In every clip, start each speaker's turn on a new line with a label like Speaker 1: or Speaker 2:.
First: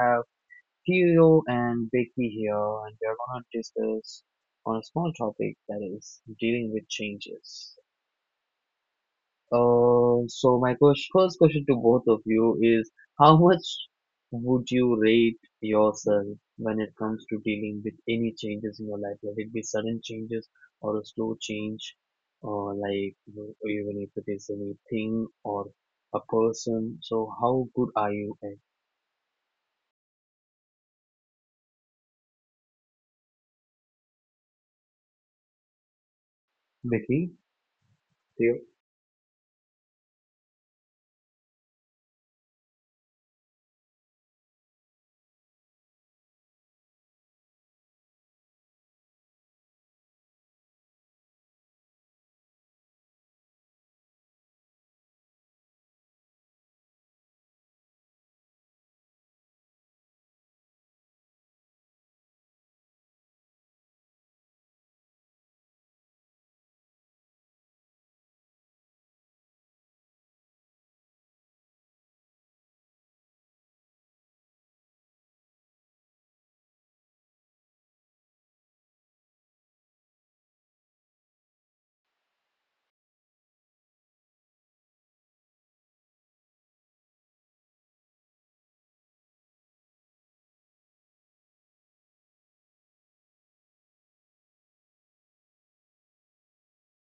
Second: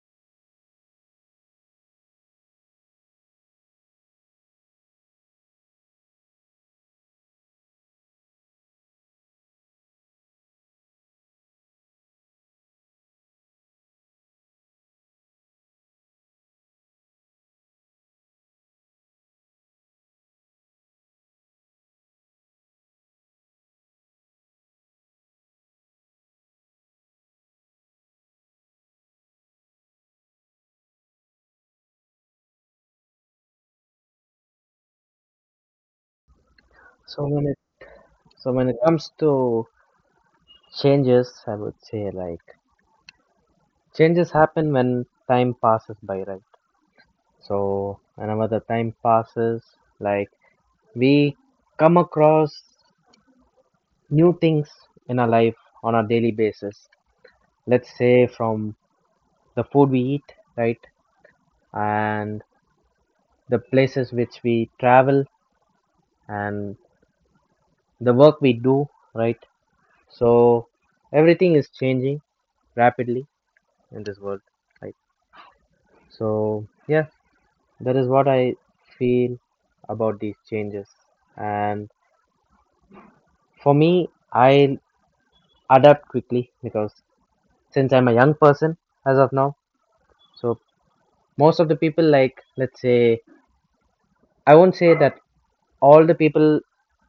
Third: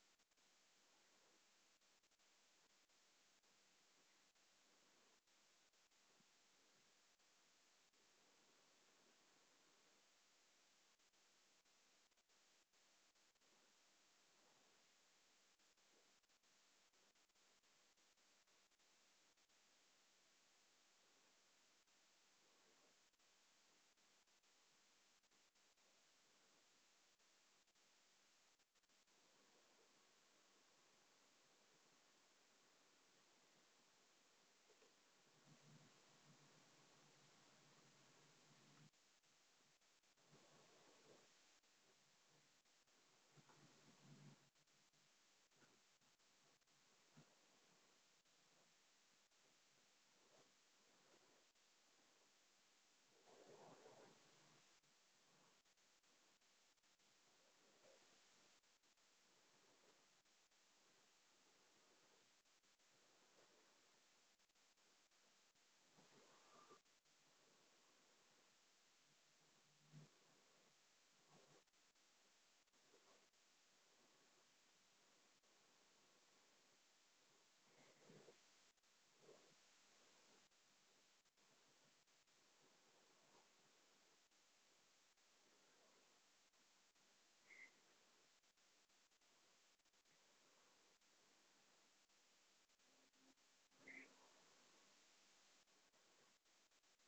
Speaker 1: have Theo and Becky here, and we are going to discuss on a small topic that is dealing with changes. So my first question to both of you is, how much would you rate yourself when it comes to dealing with any changes in your life, whether it be sudden changes or a slow change, or, or even if it is anything or a person? So how good are you at
Speaker 2: So
Speaker 1: Becky?
Speaker 2: when it
Speaker 1: Do
Speaker 2: so
Speaker 1: you?
Speaker 2: when it comes to changes, I would say like changes happen when time passes by, right? So whenever the time passes, like we come across new things in our life on a daily basis. Let's say from the food we eat, right? And the places which we travel and the work we do, right? So everything is changing rapidly in this world, right? So, yeah, that is what I feel about these changes. And for me, I adapt quickly because since I'm a young person as of now, so most of the people, like, let's say, I won't say that all the people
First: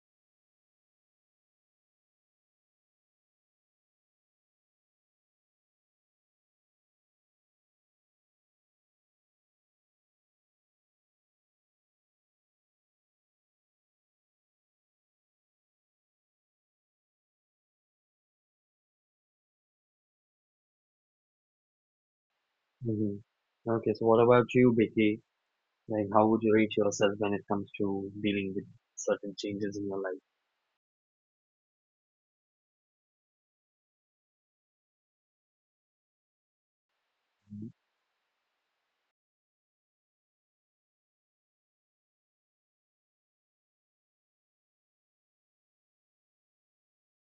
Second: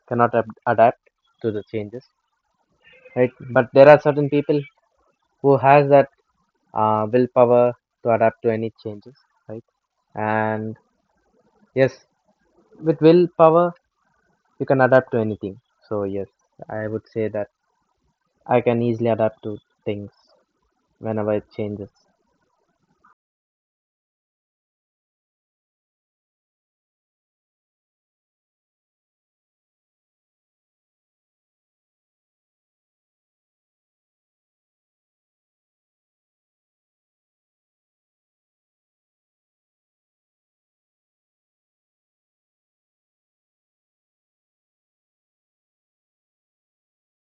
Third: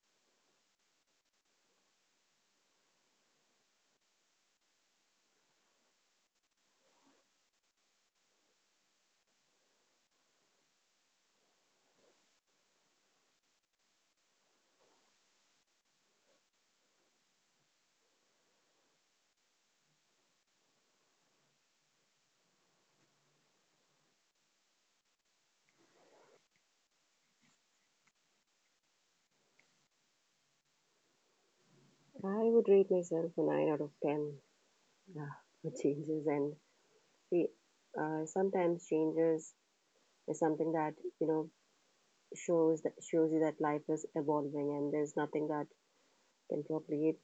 Speaker 2: cannot adapt to the changes, right? But there are certain people who has that willpower to adapt to any changes, right? And yes, with willpower you can adapt to anything. So yes, I would say that I can easily adapt to things whenever it changes.
Speaker 1: Hmm. Okay, so what about you, Becky? Like, how would you rate yourself when it comes to dealing with certain changes in your life?
Speaker 3: I would rate myself a 9 out of 10 uh, for changes. And see,
Speaker 1: Mhm.
Speaker 3: sometimes changes is something that, you know, shows that shows you that life is evolving and there's nothing that can probably, it.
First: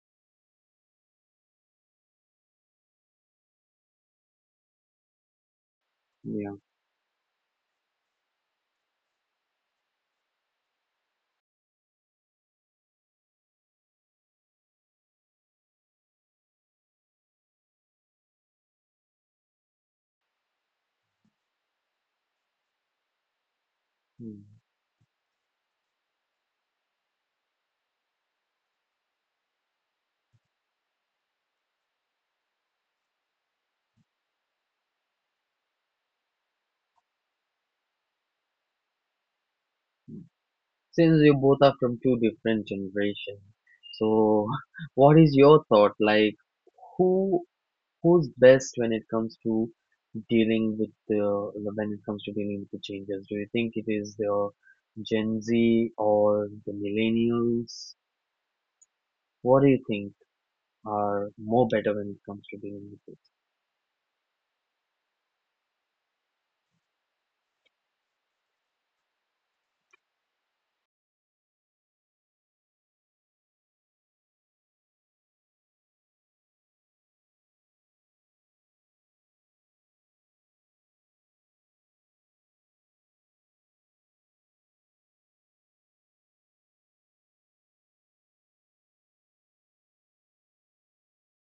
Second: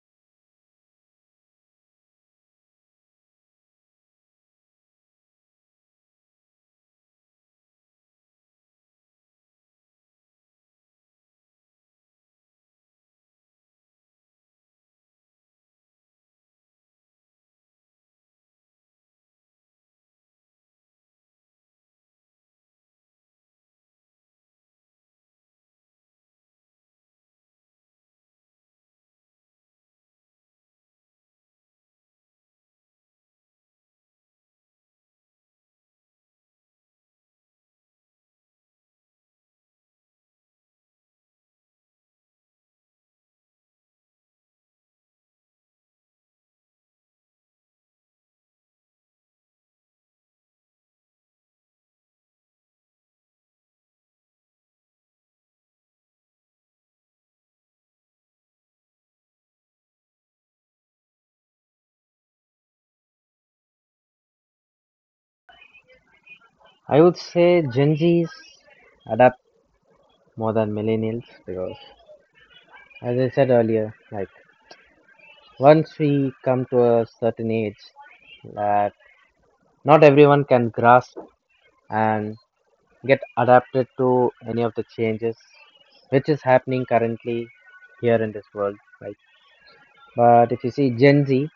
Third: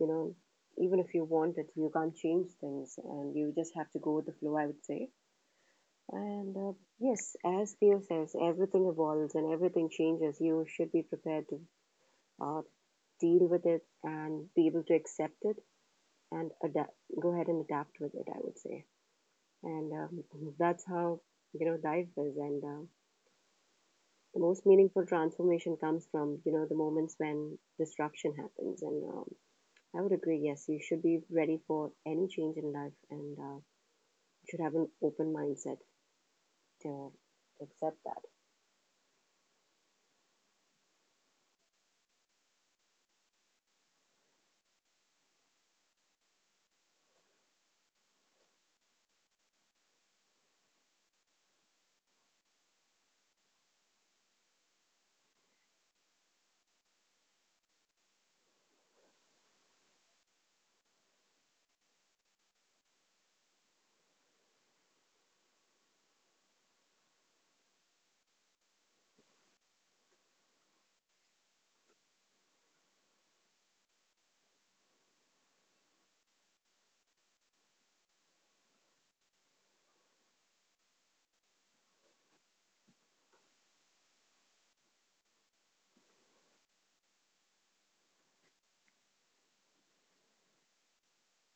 Speaker 3: you know, even if you want it, you can't change things and you just have to go with the flow, I would say.
Speaker 1: Yeah.
Speaker 3: And yes, as Theo says, everything evolves and everything changes. You should be prepared to uh, deal with it and be able to accept it and adapt go ahead and adapt with it, I would say. And that's how, life is, and the
Speaker 1: Mm.
Speaker 3: most meaningful transformation comes from, the moments when disruption happens. And I would agree, yes, you should be ready for any change in life. And you should have an open mindset to accept that.
Speaker 1: Since you both are from two different generations, so what is your thought? Like, who who's best when it comes to dealing with the when it comes to dealing with the changes? Do you think it is the Gen Z or the millennials? What do you think are more better when it comes to dealing with it?
Speaker 2: I would say Gen Zs adapt more than millennials because, as I said earlier, like once we come to a certain age, that not everyone can grasp and get adapted to any of the changes which is happening currently here in this world, right? But if you see Gen Z,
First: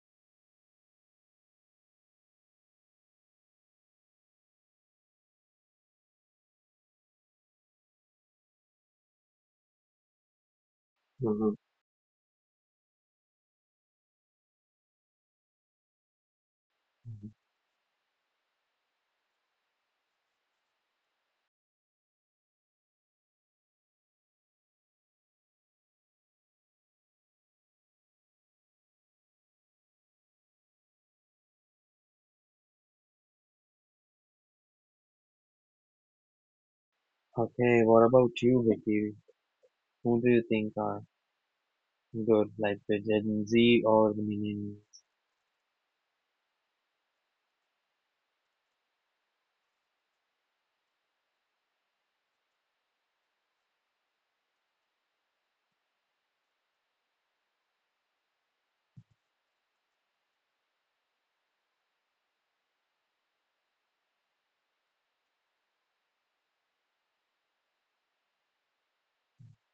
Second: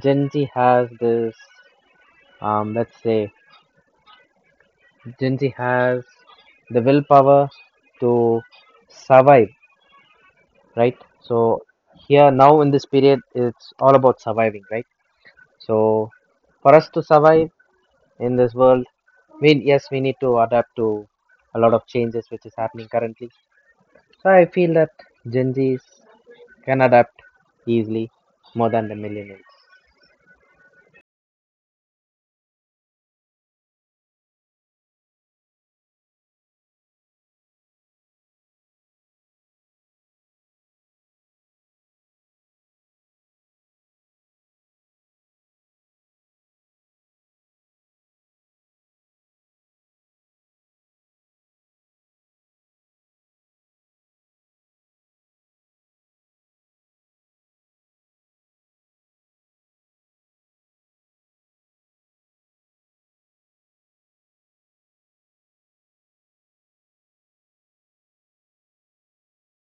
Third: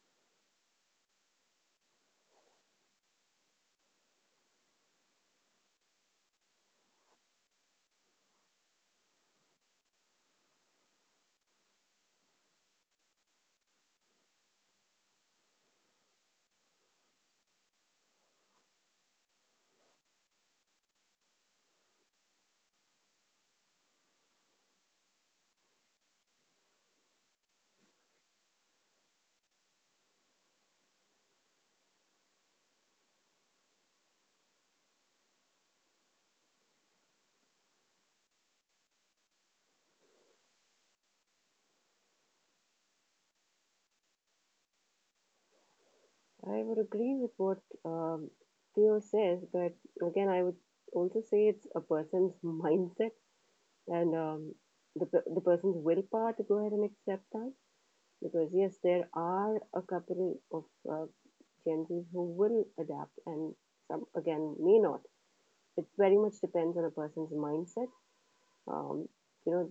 Speaker 2: Gen Z has this, let's say, Gen Z has the willpower to survive, right? So
Speaker 1: Mhm.
Speaker 2: here now in this period, it's all about surviving, right? So for us to
Speaker 1: Mhm.
Speaker 2: survive in this world, we yes we need to adapt to a lot of changes which is happening currently. So I feel that Gen Zs can adapt easily more than the millennials.
Speaker 1: Okay, what about you, Vicky? Who do you think are good, like the Gen Z or the millennials?
Speaker 3: I would agree with what um, Theo says, but again I would also say it's a person's mindset. And the person's willpower to go ahead and accept that. So, because yes, there are a couple of uh, Gen Zs who will adapt, and some again may not. It very much depends on a person's mindset. Um, you know,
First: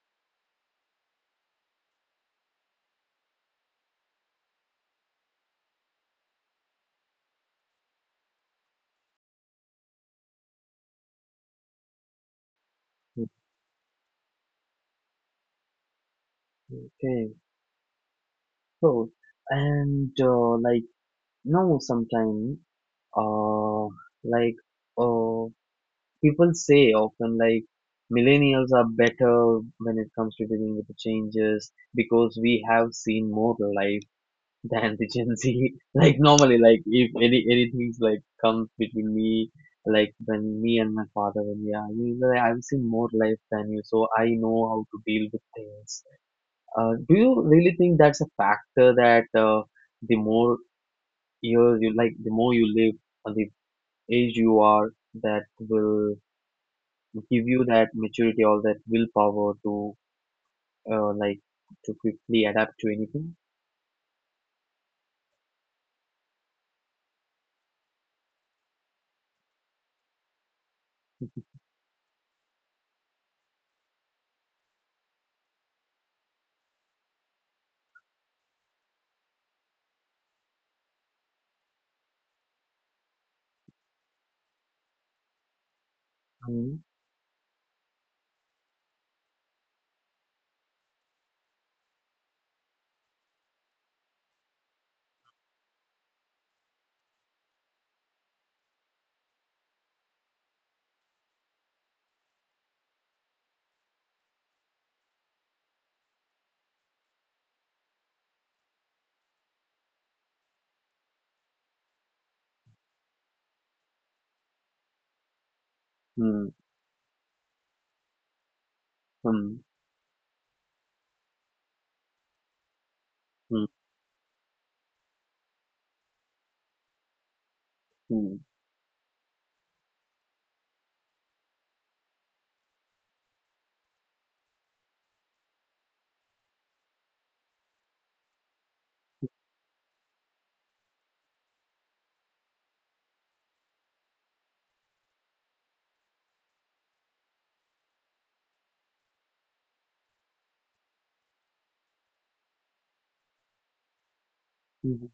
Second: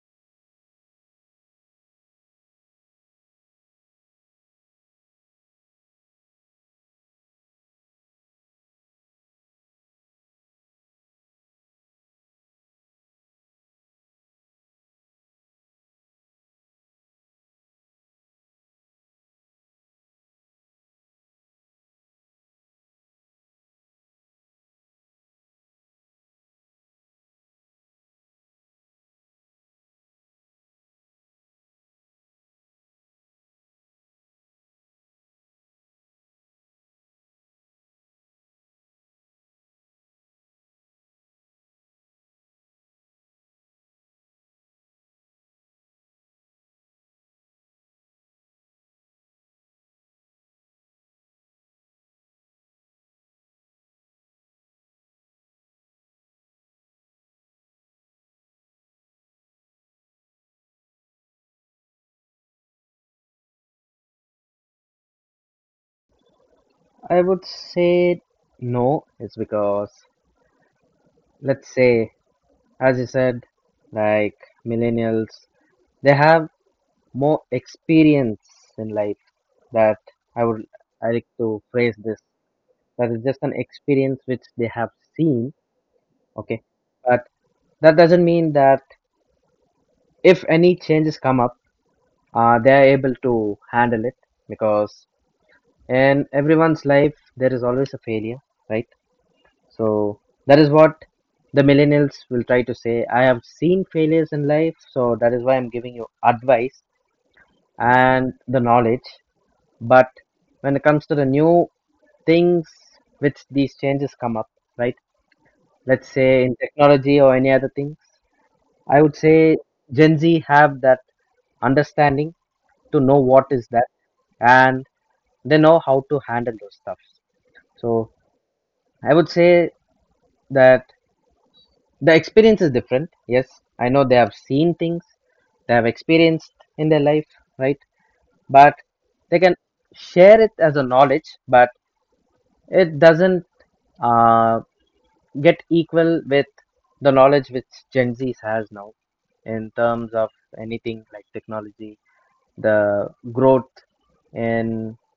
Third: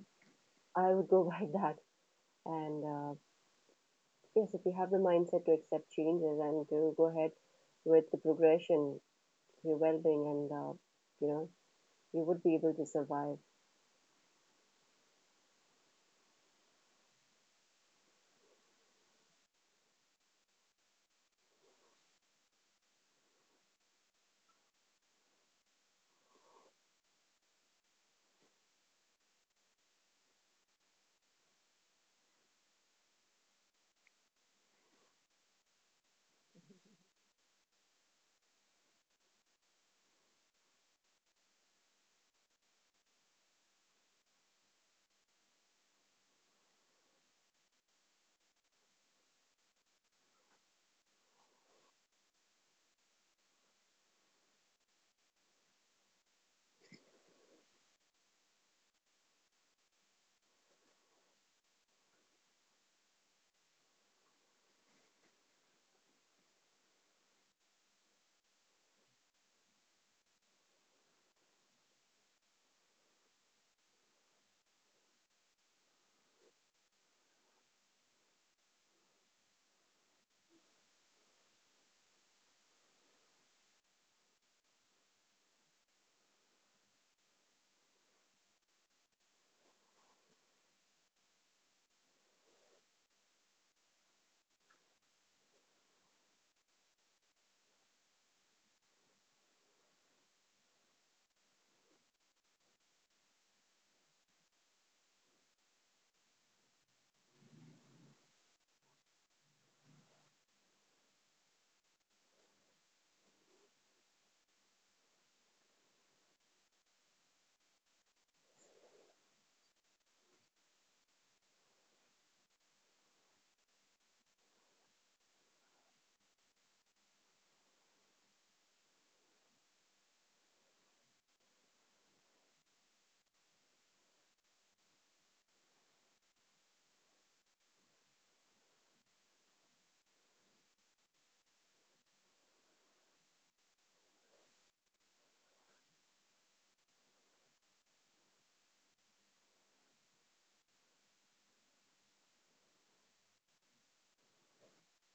Speaker 3: I would go by that. And yes, if you have the mindset to accept changes and to go ahead with the progression, your well-being, and you know, you would be able to survive.
Speaker 1: Okay, so, and like no, sometimes, uh, like uh, people say often, like, millennials are better when it comes to dealing with the changes because we have seen more life than the Gen Z. Like normally, like if anything's like comes between me, like when me and my father when we are, I've seen more life than you, so I know how to deal with things. Do you really think that's a factor that, the more years you like, the more you live, or the age you are, that will give you that maturity or that willpower to, uh, like to quickly adapt to anything?
Speaker 2: I would say no, it's because let's say as you said, like millennials, they have more experience in life that I would I like to phrase this, that is just an experience which they have seen, okay,
Speaker 1: Hmm.
Speaker 2: but that doesn't mean that if any changes come up they are able to handle it, because in everyone's life there is always a failure, right? So that is what the millennials will try to say: I have seen failures in life, so that is why I'm giving you advice and the knowledge. But when it comes to the new things which these changes come up, right? Let's say
Speaker 1: Hmm.
Speaker 2: in technology or any other things, I would say
Speaker 1: Hmm.
Speaker 2: Gen Z have that understanding to know what
Speaker 1: Hmm.
Speaker 2: is that, and they know how to handle those stuffs. So
Speaker 1: Hmm.
Speaker 2: I would say that the experience is different. Yes, I know they have seen things, they have experienced in their life, right? But they can share it as a knowledge, but it doesn't uh, get equal with the knowledge which Gen Z has now in terms of anything like technology, the growth in,
Speaker 1: Hmm.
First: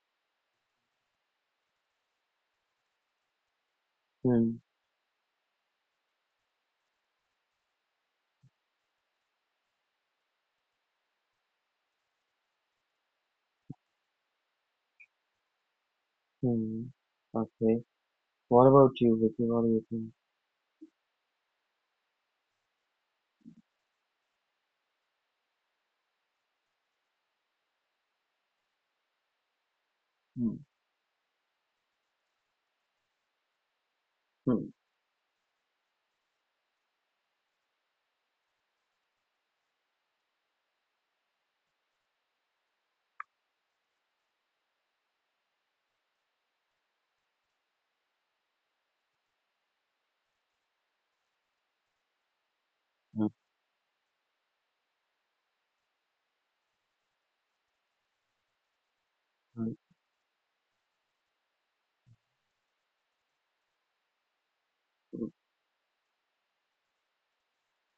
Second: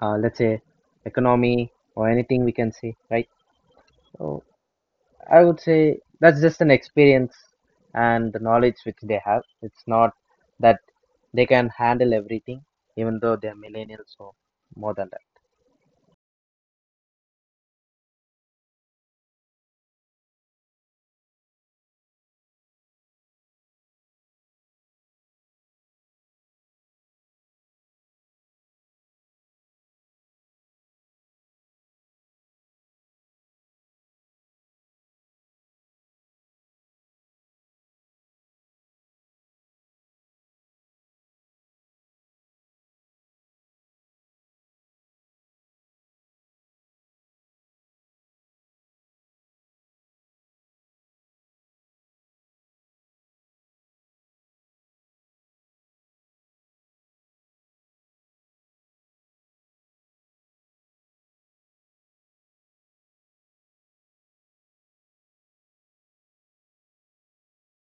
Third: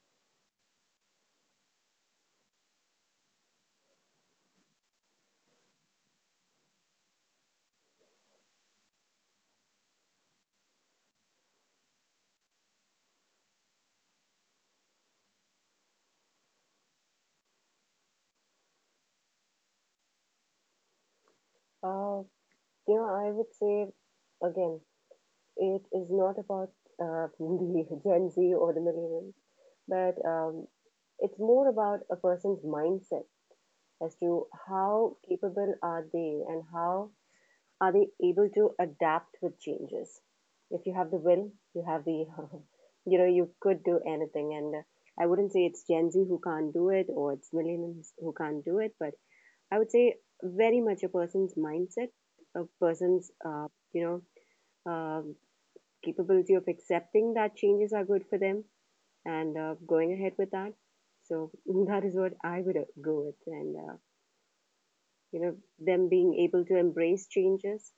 Speaker 2: let's say, economy or anything we can see, right? So
Speaker 1: Hmm.
Speaker 2: I would say that's just an experience and the knowledge which they have. It's not that they can handle everything, even though they're millennials, or more than that.
Speaker 1: Hmm. Okay. What about you, Vicky? What do you think?
Speaker 3: Uh, you know, I would say again, it is not about the Gen Z or the millennial, but
Speaker 1: Hmm.
Speaker 3: it's more about a person's mindset as to
Speaker 1: Hmm.
Speaker 3: how capable are they and how are they able to adapt with changes. If you have the will, you have the you know, you could do anything. And I wouldn't say it's Gen Z who can't do it or it's millennials who can't do it, but I would say very much a person's mindset, a
Speaker 1: Hmm.
Speaker 3: person's you know, um, capability of accepting that changes are good for them, and
Speaker 1: Hmm.
Speaker 3: going ahead with that. So that is what I would go with, and
Speaker 1: Hmm.
Speaker 3: you know, them being able to embrace changes.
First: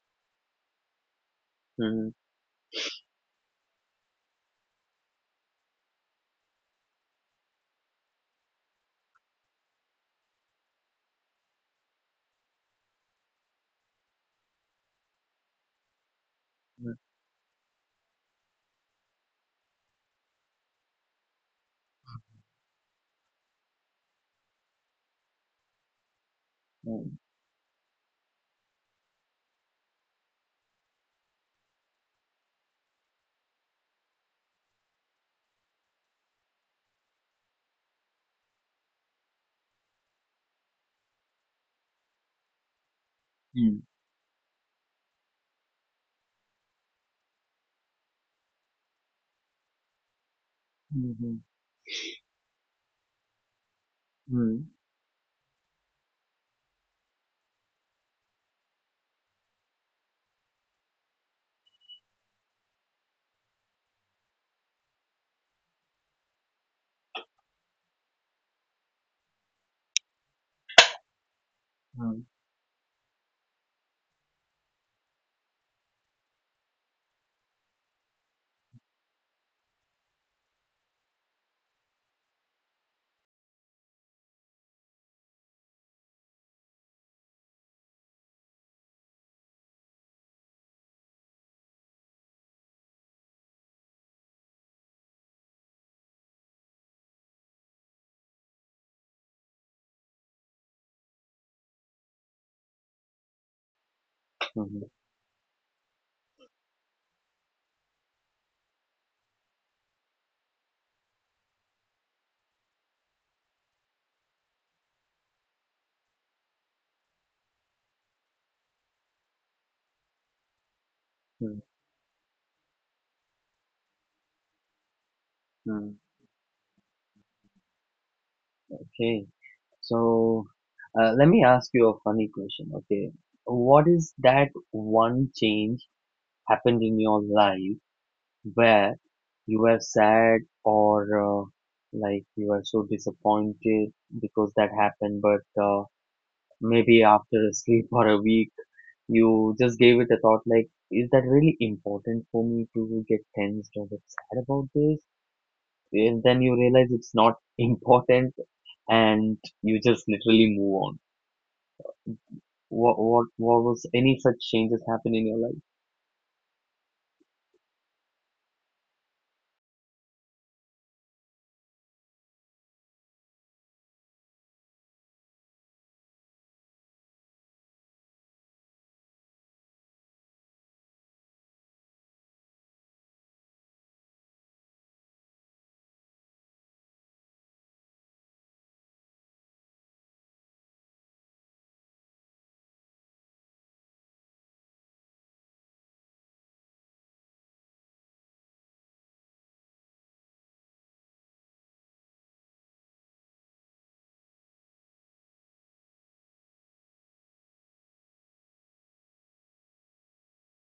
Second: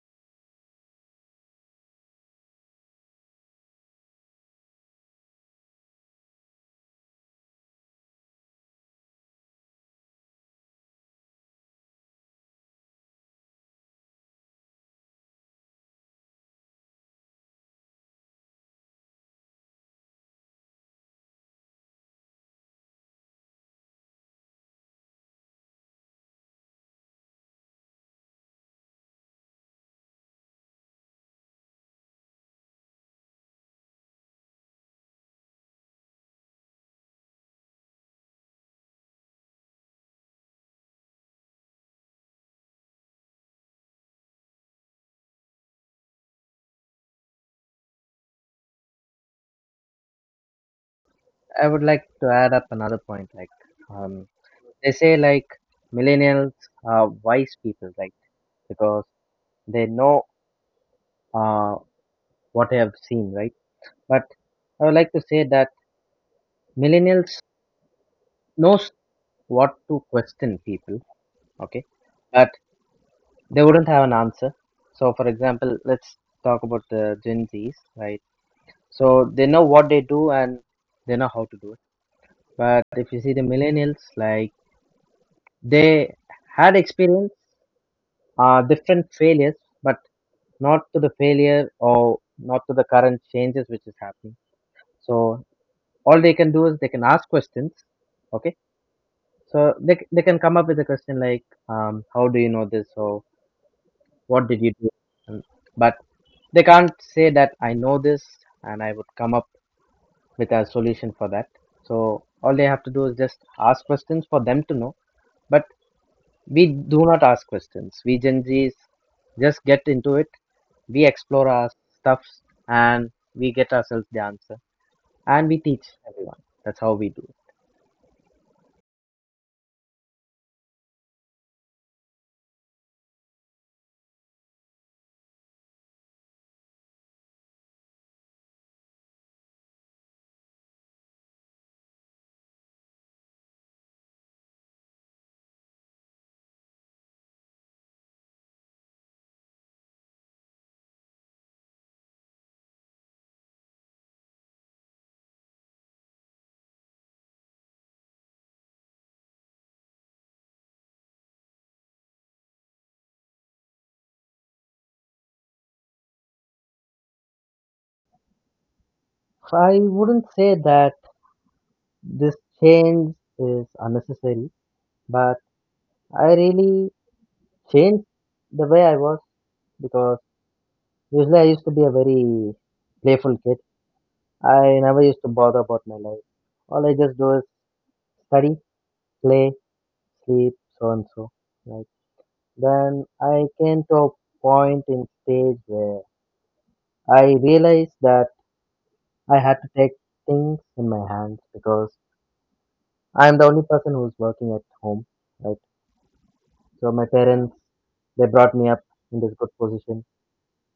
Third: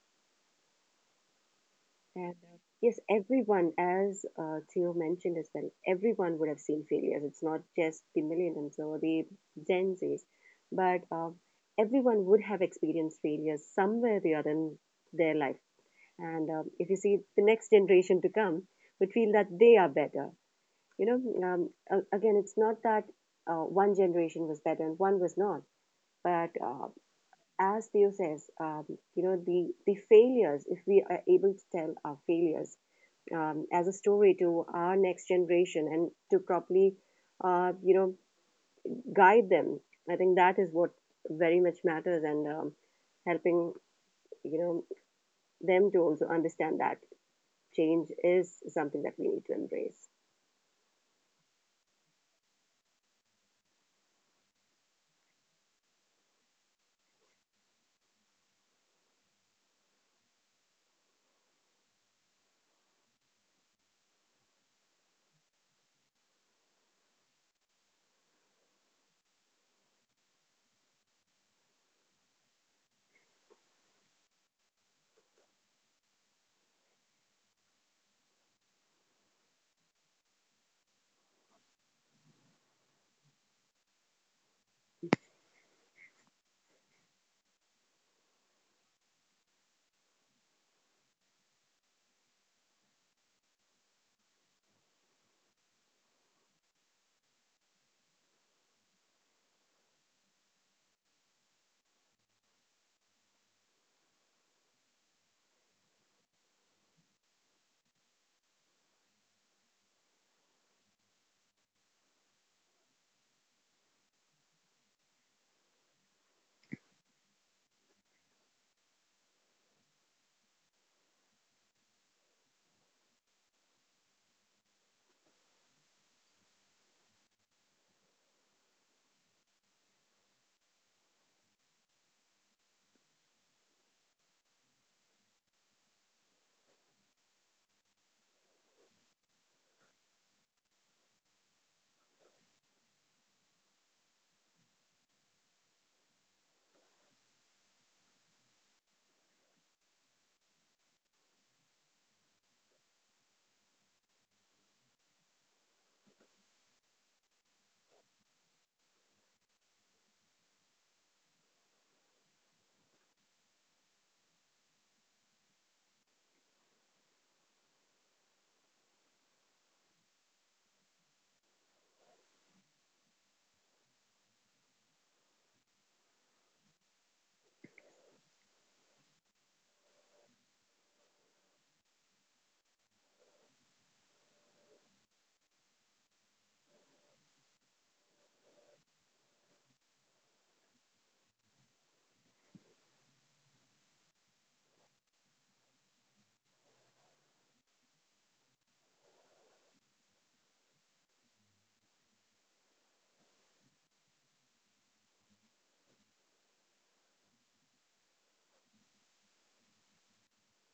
Speaker 1: Hmm.
Speaker 3: And yes, everyone, as Theo mentioned as well, everyone would have seen failures. It's not just the millennials or the Gen Zs, but everyone would have experienced failures somewhere or the other in their life. And if you see the next generation to come, would feel that they are better. You know, again, it's not that one generation was better and one was not, but
Speaker 1: Hmm.
Speaker 3: as Theo says, you know, the failures, if we are able to tell our failures as a story to our next generation and to properly, you know, guide them, I think that is what very much matters. And helping,
Speaker 1: Hmm.
Speaker 3: you know, them to also understand that change is something that we need to embrace.
Speaker 1: Hmm.
Speaker 2: I would like to add up another point, like, um,
Speaker 1: Hmm.
Speaker 2: they say like millennials are wise people, right? Because they know uh, what they have seen, right? But I would like to say that millennials knows what to question people, okay?
Speaker 1: Hmm.
Speaker 2: But they wouldn't have an answer. So, for example, let's talk about the Gen Zs, right? So they know what they do and they know how to do it. But if you see the millennials, like they had experience, different failures, but not to the failure or not to the current changes which is happening. So all they can do is they can ask questions. Okay. So they can come up with a question like, how do you know this? Or what did you do? And but they can't say that I know this and I would come up with a solution for that. So all they have to do is just ask questions for them to know. But we do not ask questions. We Gen Zs just get into it. We explore
Speaker 1: Hmm.
Speaker 2: our stuffs and we get ourselves the answer. And we teach
Speaker 1: Hmm.
Speaker 2: everyone. That's how we do it.
Speaker 1: Okay, so let me ask you a funny question. Okay, what is that one change happened in your life where you were sad or, you were so disappointed because that happened, but, maybe after a sleep or a week, you just gave it a thought like, is that really important for me to get tensed or get sad about this? And then you realize it's not important and you just literally move on. What was any such changes happen in your life?
Speaker 2: So I wouldn't say that this change is unnecessary, but I really changed the way I was because usually I used to be a very playful kid. I never used to bother about my life. All I just do is study, play, sleep, so and so. Like, then I came to a point in stage where I realized that I had to take things in my hands because I'm the only person who's working at home, right? So my parents, they brought me up in this good position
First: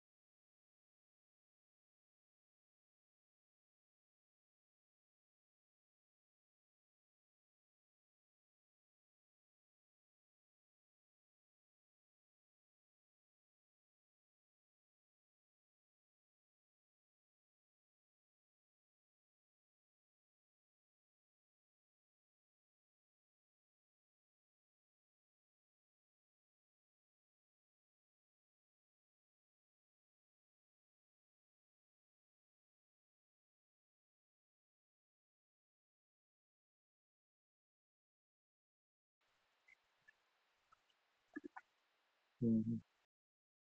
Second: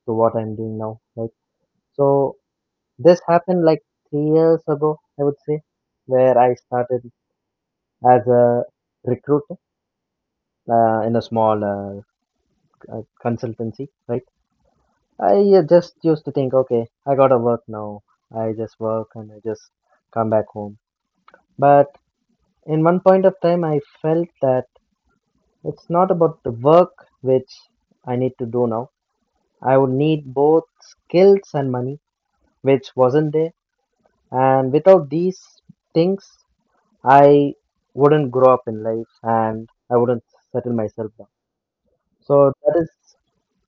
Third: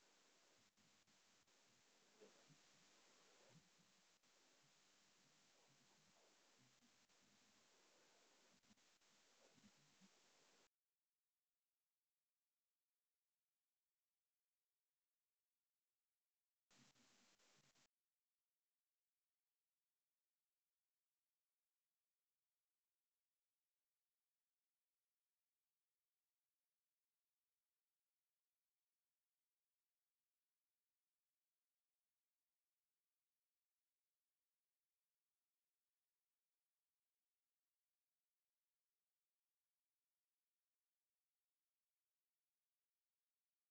Speaker 2: to what I'm doing now, right? So this happened like 3 years ago, I would say, where I started as a recruiter in a small consultancy, right? I just used to think, okay, I gotta work now. I just work and I just come back home. But in one point of time, I felt that it's not about the work which I need to do now. I would need both skills and money, which wasn't there. And without these things, I wouldn't grow up in life and I wouldn't settle myself down. So that
Speaker 1: Mhm.
Speaker 2: is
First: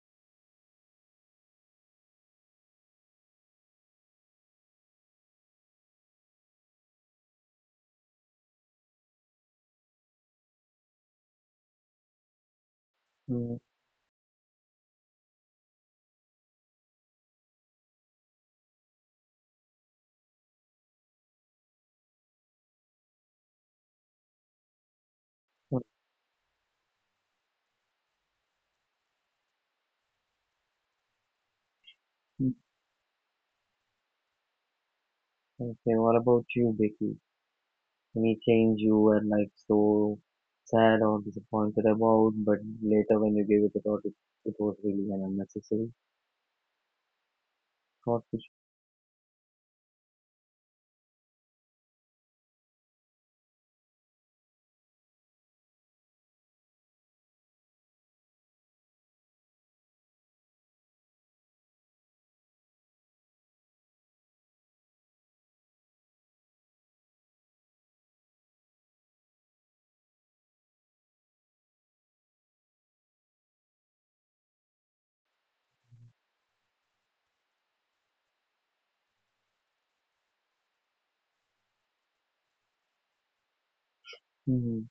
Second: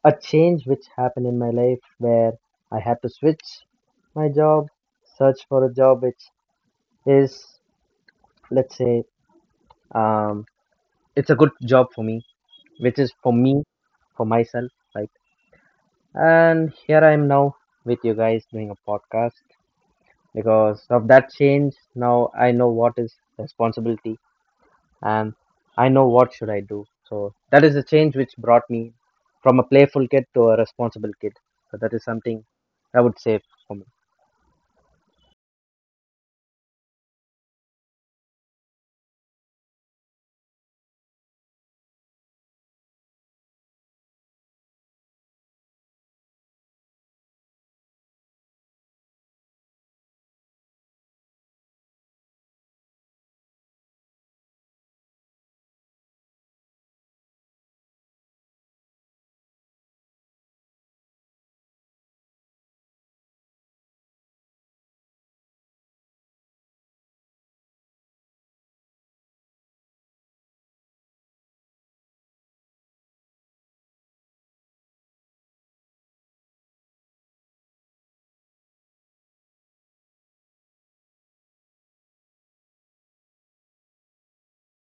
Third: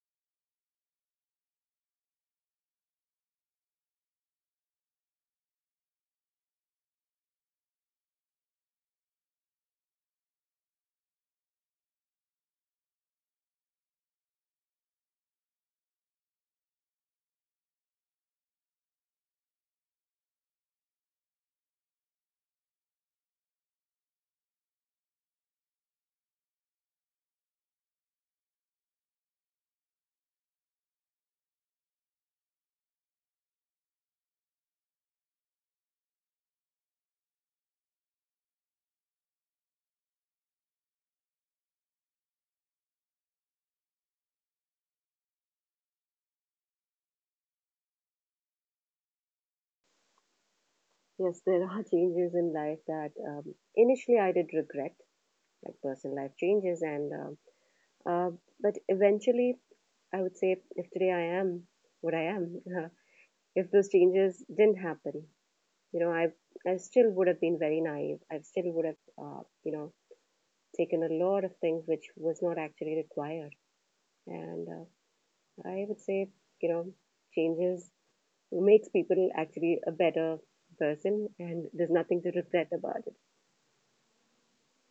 Speaker 2: a change which happened in my life where I had to switch my job, search for a job which is, let's say, um, it's a good job for me, which is for
Speaker 1: Mhm.
Speaker 2: me, for myself, like. And here I am now with you guys doing a podcast because of that change. Now I know what is responsibility and I know what should I do. So that is the change which brought me from a playful kid to a responsible kid. So that is something
Speaker 1: Mhm.
Speaker 2: I would say for me.
Speaker 1: Okay, what about you, Becky? Any change you were like so sad or disappointed about, but later when you gave it a thought, it was really an unnecessary thought. Which,
Speaker 3: Yes, there are changes in life that initially I did regret, like personal life changes, and uh, but eventually I would say if today I am what I am, if those changes didn't happen, you know, I still would have been very naive. I still would have, you know, taken a lot of things which was not actually required, and I would say, you know, changes makes people actually a better person, and there's nothing to regret about it.
Speaker 1: hmm.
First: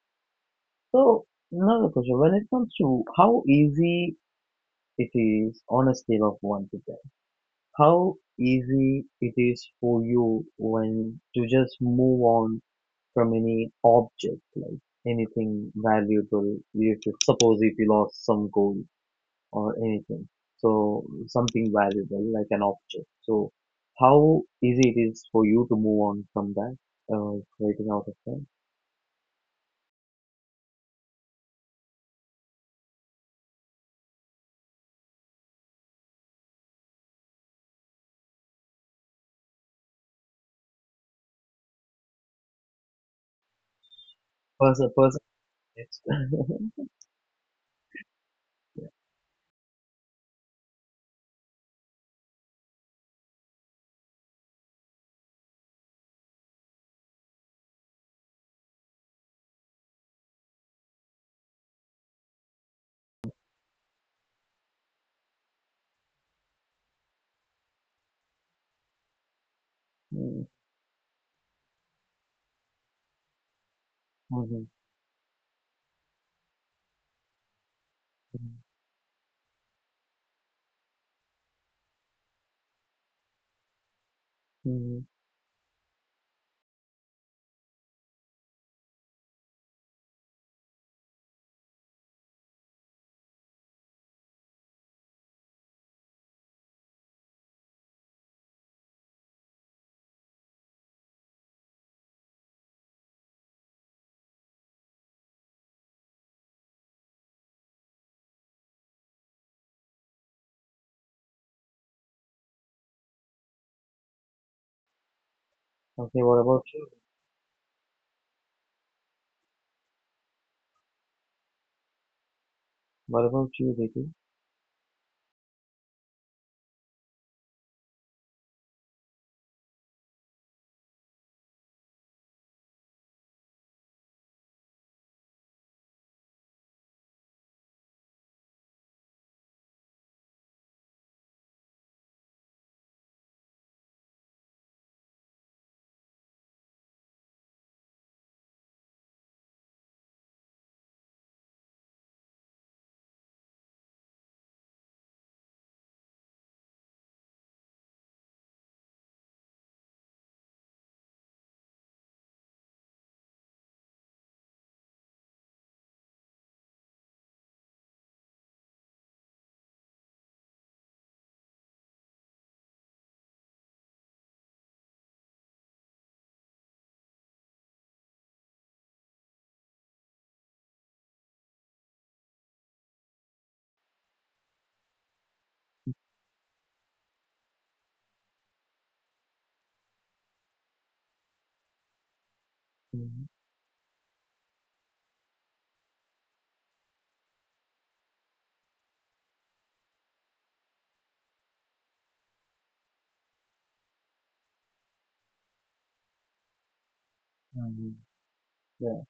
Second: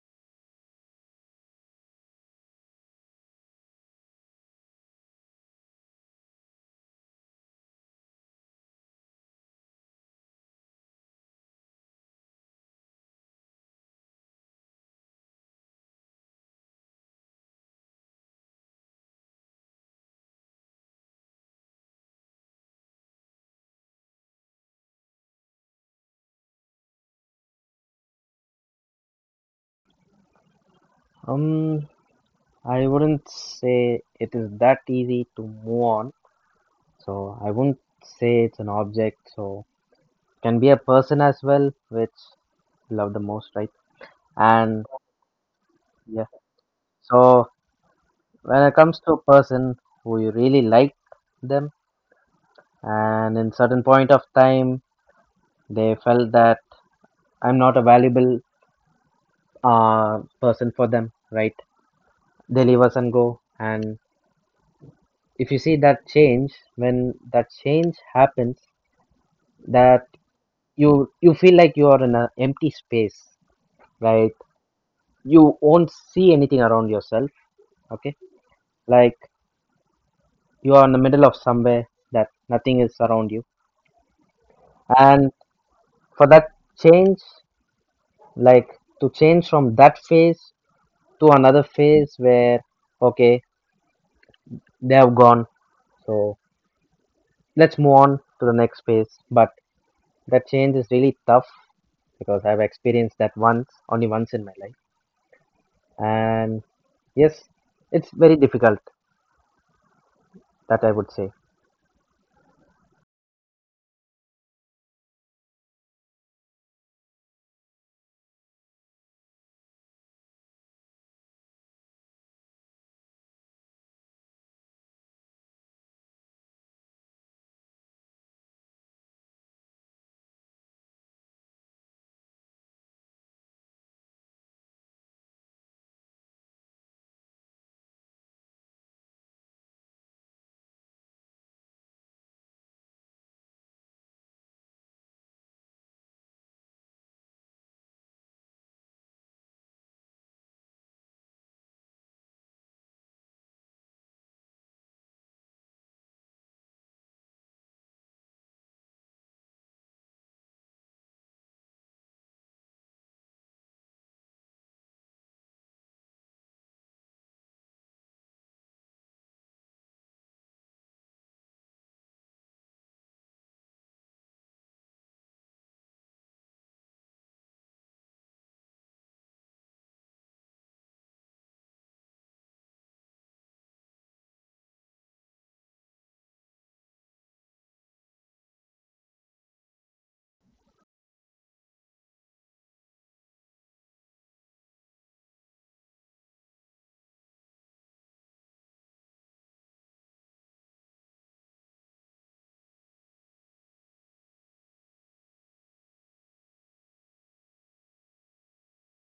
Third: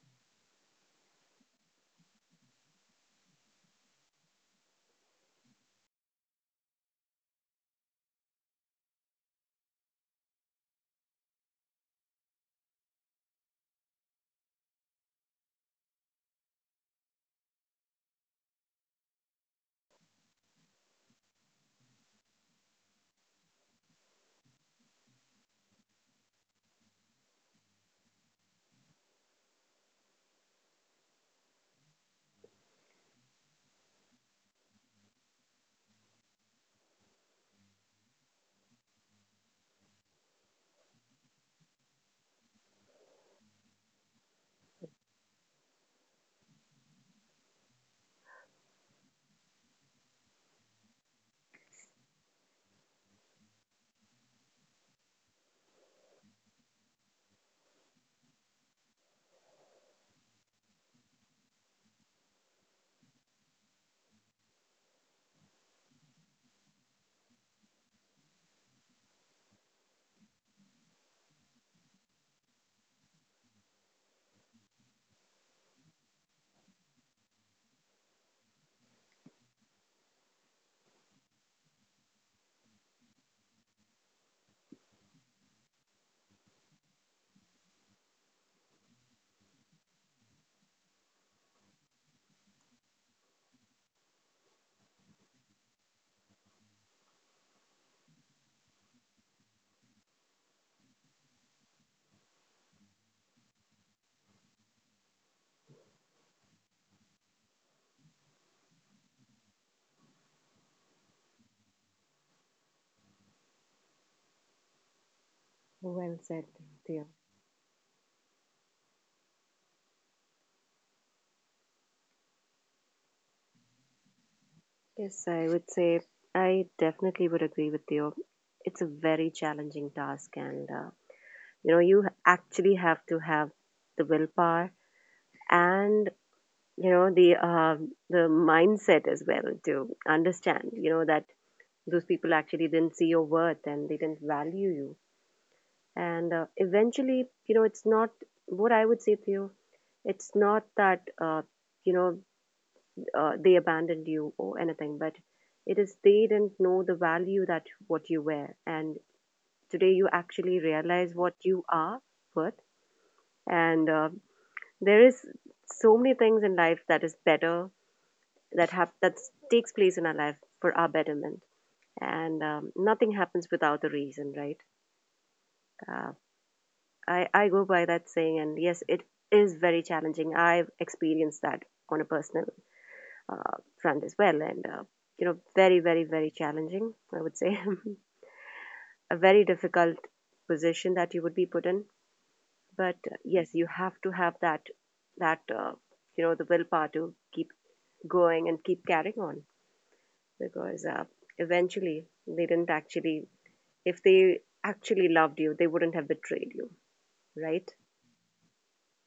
Speaker 1: So another question: when it comes to how easy it is on a scale of one to ten, how easy it is for you when to just move on from any object, like anything valuable. We have to suppose if you lost some gold or anything, so something valuable like an object. So how easy it is for you to move on from that, creating out of time.
Speaker 2: Um, I wouldn't say it is that easy to move on. So I wouldn't say it's an object. So can be a person as well, which you love the most, right? And
Speaker 1: Person, person. Yes.
Speaker 2: yeah. So when it comes to a person who you really like them, and in certain point of time they felt that I'm not a valuable person for them, right? They leave us and go. And if you see that change, when that change happens, that
Speaker 1: Mm,
Speaker 2: you you feel like you are in an empty space, right?
Speaker 1: mhm,
Speaker 2: You won't see anything around yourself, okay,
Speaker 1: mhm,
Speaker 2: like you are in the middle of somewhere that nothing is around you.
Speaker 1: mhm.
Speaker 2: And for that change, like, to change from that phase to another phase where okay, they have gone, so let's move on to the next phase, but that change is really tough because I've experienced that once, only once in my life, and yes, it's very difficult, that I would say.
Speaker 3: Well
Speaker 1: Okay, what
Speaker 3: said,
Speaker 1: about you?
Speaker 3: dear.
Speaker 1: What about you, Ritu?
Speaker 3: Yes, I would say I definitely would agree with you. It's a very challenging task, and you know, you actually have to have the willpower and you know the the mindset as well to understand. You know that those people actually didn't see your worth and they didn't value you, and eventually, you know, it's not what I would say to you. It's not that you know, they abandoned you or anything, but it is they didn't know the value that what you were. And today you actually realize what you are worth. And there is so many things in life that is better, that have that takes place in our life for our betterment. And nothing happens without a reason, right? Uh, I go by that saying, and yes, it is very challenging. I've experienced that on a personal front as well. And, you know, very, very, very challenging, I would say. A very difficult position that you would be put in. But
Speaker 1: Mm-hmm.
Speaker 3: yes, you have to have that, that you know, the willpower to keep going and keep carrying on, because eventually they didn't actually, if they actually loved you, they wouldn't have betrayed you, right?
Speaker 1: Um, yeah.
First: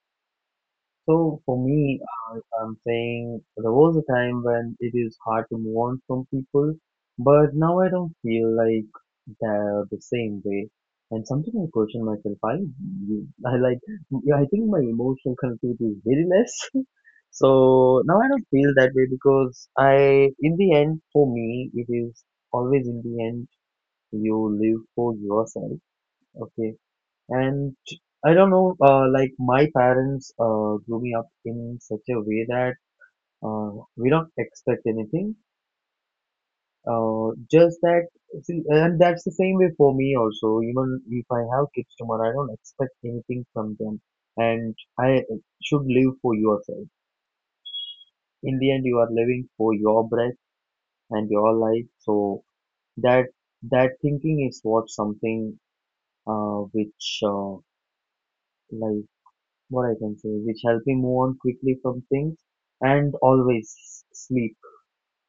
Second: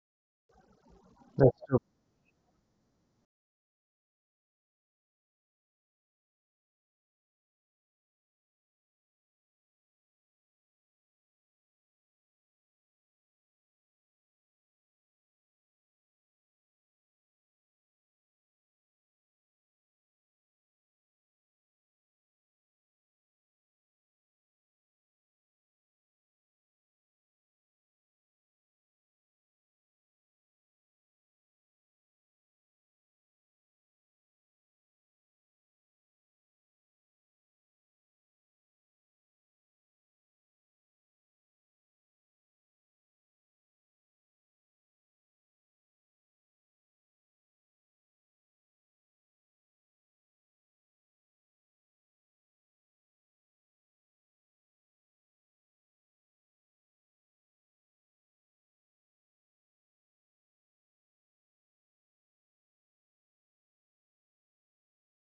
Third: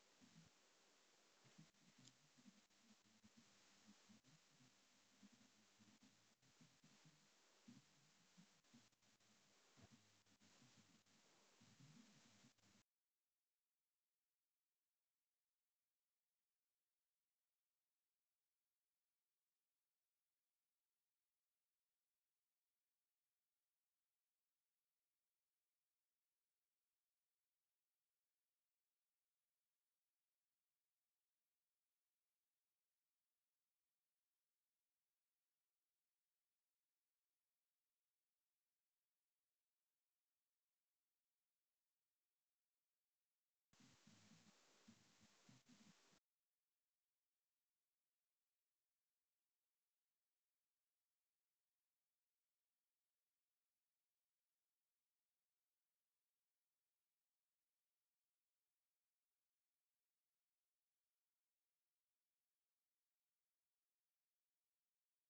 Speaker 1: So for
Speaker 2: That's,
Speaker 1: me, I'm saying there was a time when it is hard to move on from people, but now I don't feel like they're the same way. And sometimes I question myself. I, yeah, I think my emotional connectivity is very less. So now I don't feel that way because in the end, for me, it is always in the end you live for yourself. Okay, and I don't know, like my parents, grew me up in such a way that, uh, we don't expect anything. Just that, see, and that's the same way for me also. Even if I have kids tomorrow, I don't expect anything from them. And I should live for yourself. In the end, you are living for your breath and your life. So that that thinking is what something, which like what I can say, which help me move on quickly from things and always sleep.